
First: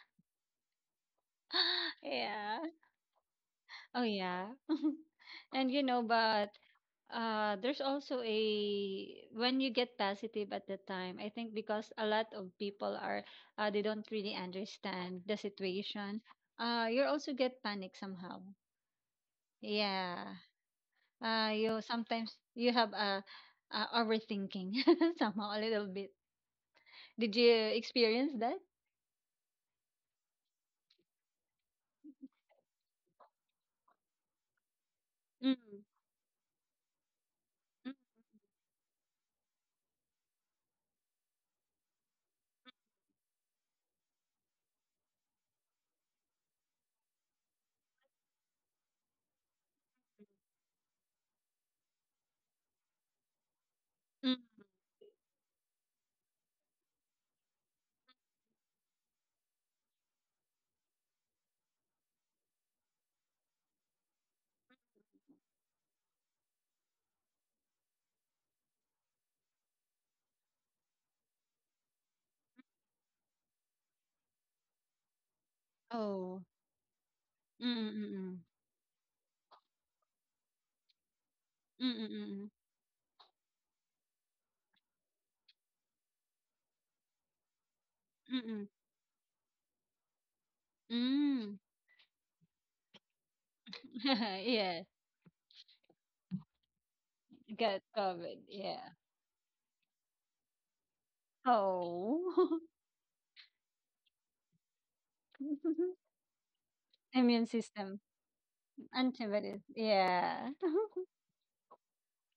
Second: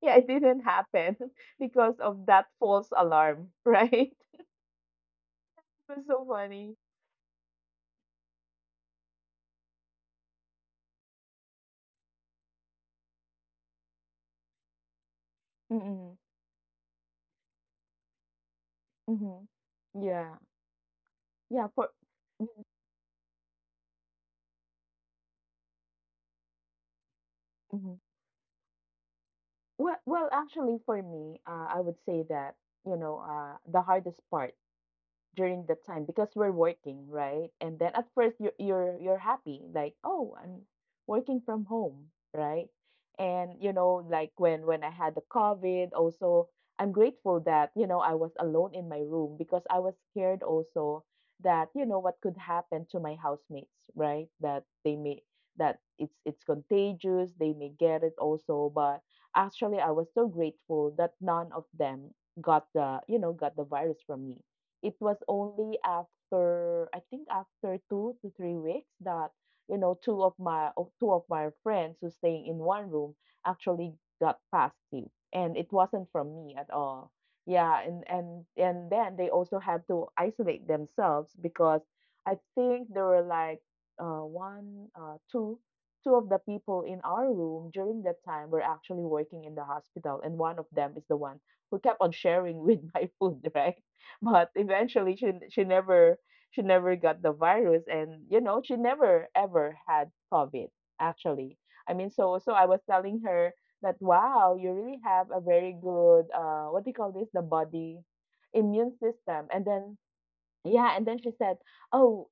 yeah, it didn't happen because of that Yeah. false alarm, Oh right? yeah. And you It know, was so but funny. There's also a, when you get positive at the time, I think, because a lot of people are, they don't really understand the Mm-mm, situation. Uh, you also get panic somehow. mm-hmm. Yeah. Yeah, Uh, yeah. you For sometimes you have a overthinking somehow a little bit. Did you mm-hmm. experience that? Well, for me, I would say that the hardest part during the Mm. time, because we're working, right? And Mm, then at first you're happy, like, oh, I'm working from home, right? And you know, like when I had the COVID, also I'm grateful that, you know, I was alone in my room because I was scared also that, you know, what could happen to my housemates, right? mm. That they may that it's contagious, they may get it also. But actually I was so grateful that none of them got the, you know, got the virus from me. It was only after, I think, after 2 to 3 weeks that, you know, two of two of my friends who staying in one room actually got positive, and it wasn't from Oh. me at all. Mm Yeah, and mm mm. and and then they also had to isolate themselves because I Mm think there were like, one, two, two of the people in our room during that mm time were mm. actually working in the hospital, and one of them is the Mm one mm. who kept on sharing with my food, right? Mm. But Yeah. eventually she never, she never got the Get virus, and COVID, you know yeah. she never ever had COVID actually. I mean, so Oh. I was telling her that wow, you really have a very good, what do you call this, Immune the system, body immune system. antibodies, And then yeah. yeah, and then she said, oh,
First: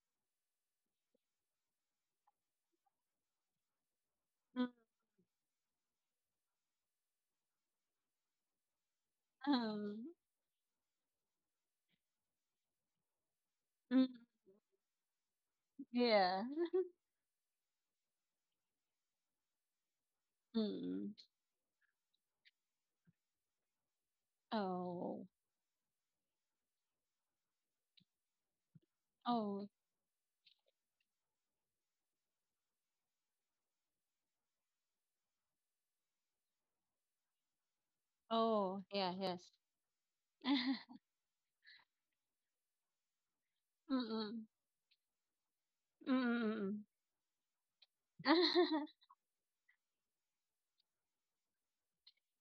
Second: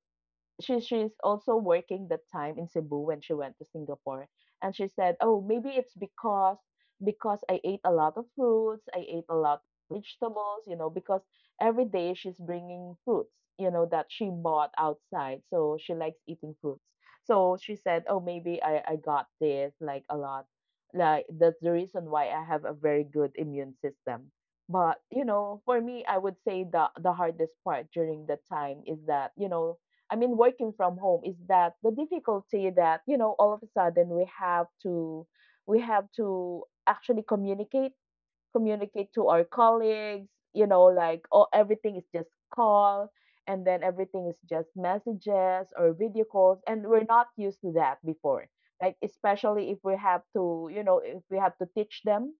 she's also working that time in Cebu when she went to Singapore. Mm, And she said, "Oh, maybe it's because I ate a lot of fruits, I ate a lot of um, vegetables, you know, because every day she's bringing fruits, you know, mm, that she bought outside. So she likes yeah. eating fruits. So she said, "Oh, maybe I got this like a lot. Mm. Like that's the reason why I have a very good immune system." But, you Oh, know, for me, I would say the hardest part during that time is that, you oh, know, I mean, working from home is that the difficulty that, you know, all of a sudden we have to actually communicate, oh, yeah, communicate to yes. our colleagues, you know, like oh, everything is just call, and then everything is Mm-mm. just messages or video calls, Mm-mm. and we're not used to that before. Like especially if we have to, you know, if we have to teach them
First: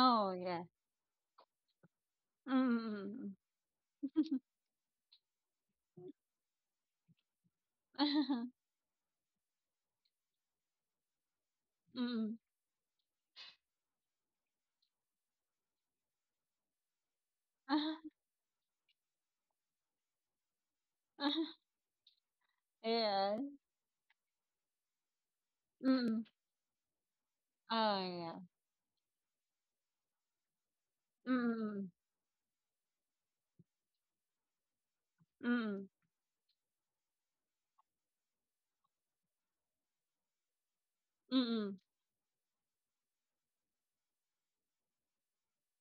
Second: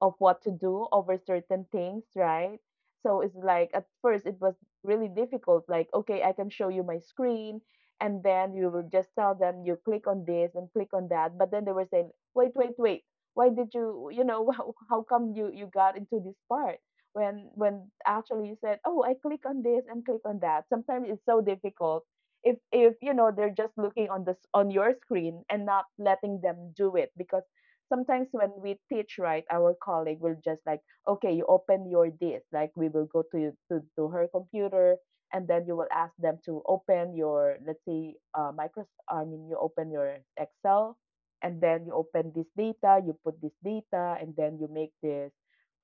of what to yeah. do over certain things, right? So Mm-mm. it's like at first it was really difficult. Like, okay, I can show you my screen, and then you will just tell them you click on this and click on that. But then they were saying, Mm-mm. wait, wait, wait. Why did you, you know, how come you got into this part when actually you said, oh, I click on this and click on that. Sometimes it's so difficult if you know Yeah. they're just looking on this on your screen, and not Mm-mm. letting them do it, because Oh, sometimes yeah. when we teach, right, our colleague will just like, okay, you open Mm-mm. your this, like we will go to to her computer, and then you will Mm-mm. ask them to open your, let's say, Microsoft, I mean, you open your Excel, and Mm-mm. then you open this data, you put this data, and then you make this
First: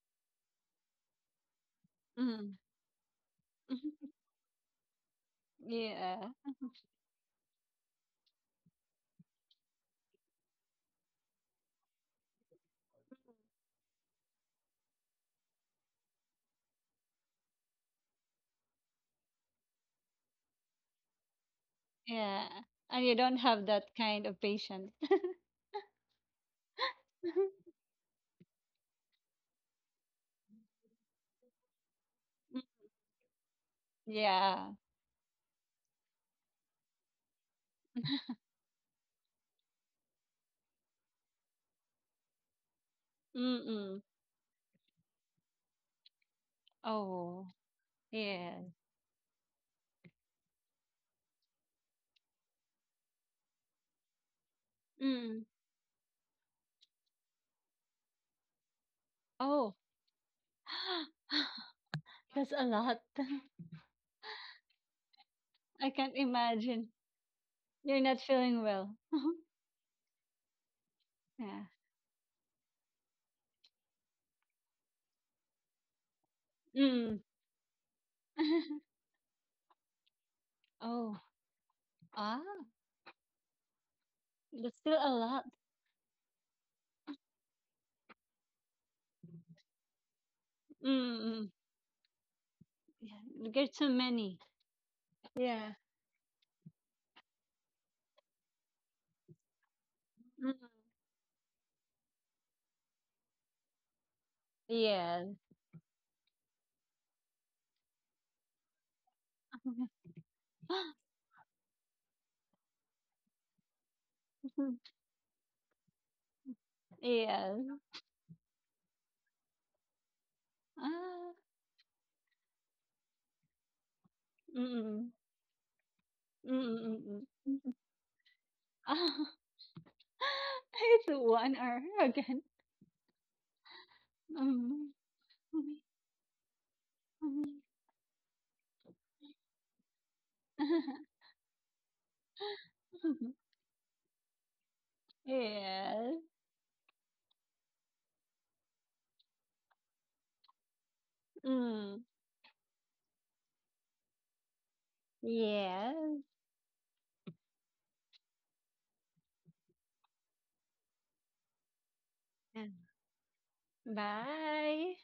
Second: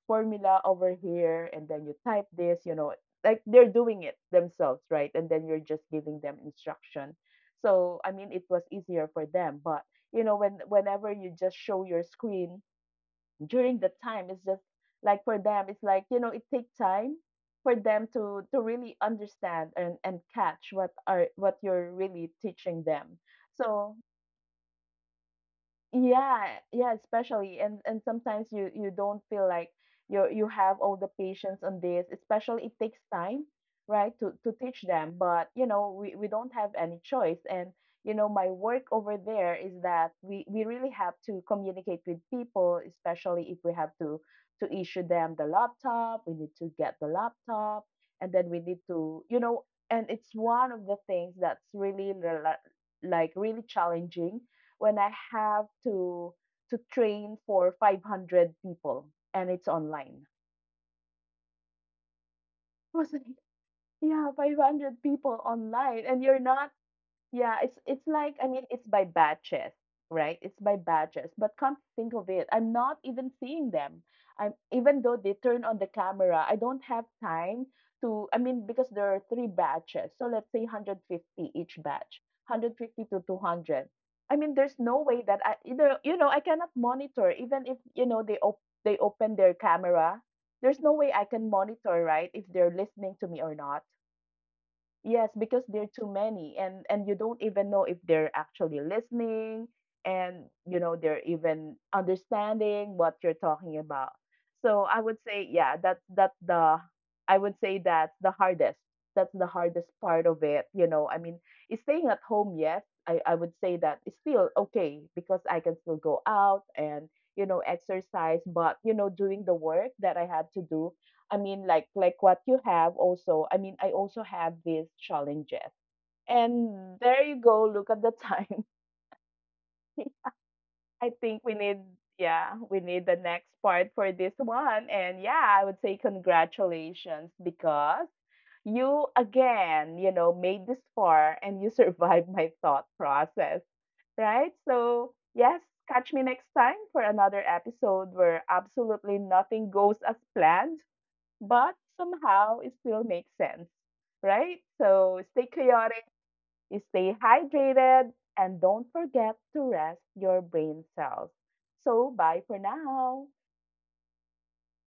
formula over here, and then you type Mm-mm. this, you know, like they're doing it themselves, right, and then you're just giving Yeah. them instruction. So I mean it was easier for them, but you know when whenever you just show your screen during the time, it's just like for them it's like, you know, it takes time for them to really understand and catch what are what you're really Yeah. teaching And you them. don't have that So kind of patience. yeah, yeah, especially, and sometimes you don't feel like you have all the patience on this. Mm, Especially it takes time, right, to yeah. teach them. But you know, we don't have any choice. And you know, my work over there is that we really have to communicate with people, especially if we have Mm-mm. to issue them the laptop. We need to get the Oh, laptop, and then we yeah. need to, you know, and it's one of the things that's really like really challenging when I Mm. have to train for 500 people, and it's Oh, online. that's a I lot. was like, yeah, 500 people I online can't and you're not. imagine. Yeah, it's You're not like I feeling mean it's well. by batches, right? It's by batches. But Yeah. come to think of it, I'm not even seeing them. I'm, even though they turn on the camera, I don't have Mm. time to, I mean, because there are three batches. So let's say Oh, 150 each batch, ah, 150 to 200. I mean that's there's still no a way that lot. I, either, you know, I cannot monitor even if, you know, they open their camera. There's no way I can Mm-mm. monitor, right, if they're listening to me Yeah. or There's not. so many. Yes, because Yeah. there are too many, and you don't even know if they're actually listening, and Mm. you know they're even understanding what you're talking about. So I would Yes. say yeah, that that the I would say that's the hardest. That's the hardest part of it, you know. I mean, is staying at home, yes, I would say that it's still okay because I can still go out and, you Yes. know, exercise, but you know doing the work that I had to do, Ah. I mean, like what you have also. I mean, I also have these Mm-mm. challenges. And Mm-mm. there you go. Mm-mm. Look at the time. It's I think one we hour need, again. yeah, we need the next part for this Mm. one. And yeah, I would say congratulations because you again, you know, made this far and you survived my thought process, right? So, yes, Yes. catch me next time for another episode where absolutely nothing goes as planned, but Mm. somehow it still makes sense, right? So stay chaotic, Yes. stay hydrated, and don't forget to rest your brain cells. So, bye Yeah. for now. Bye.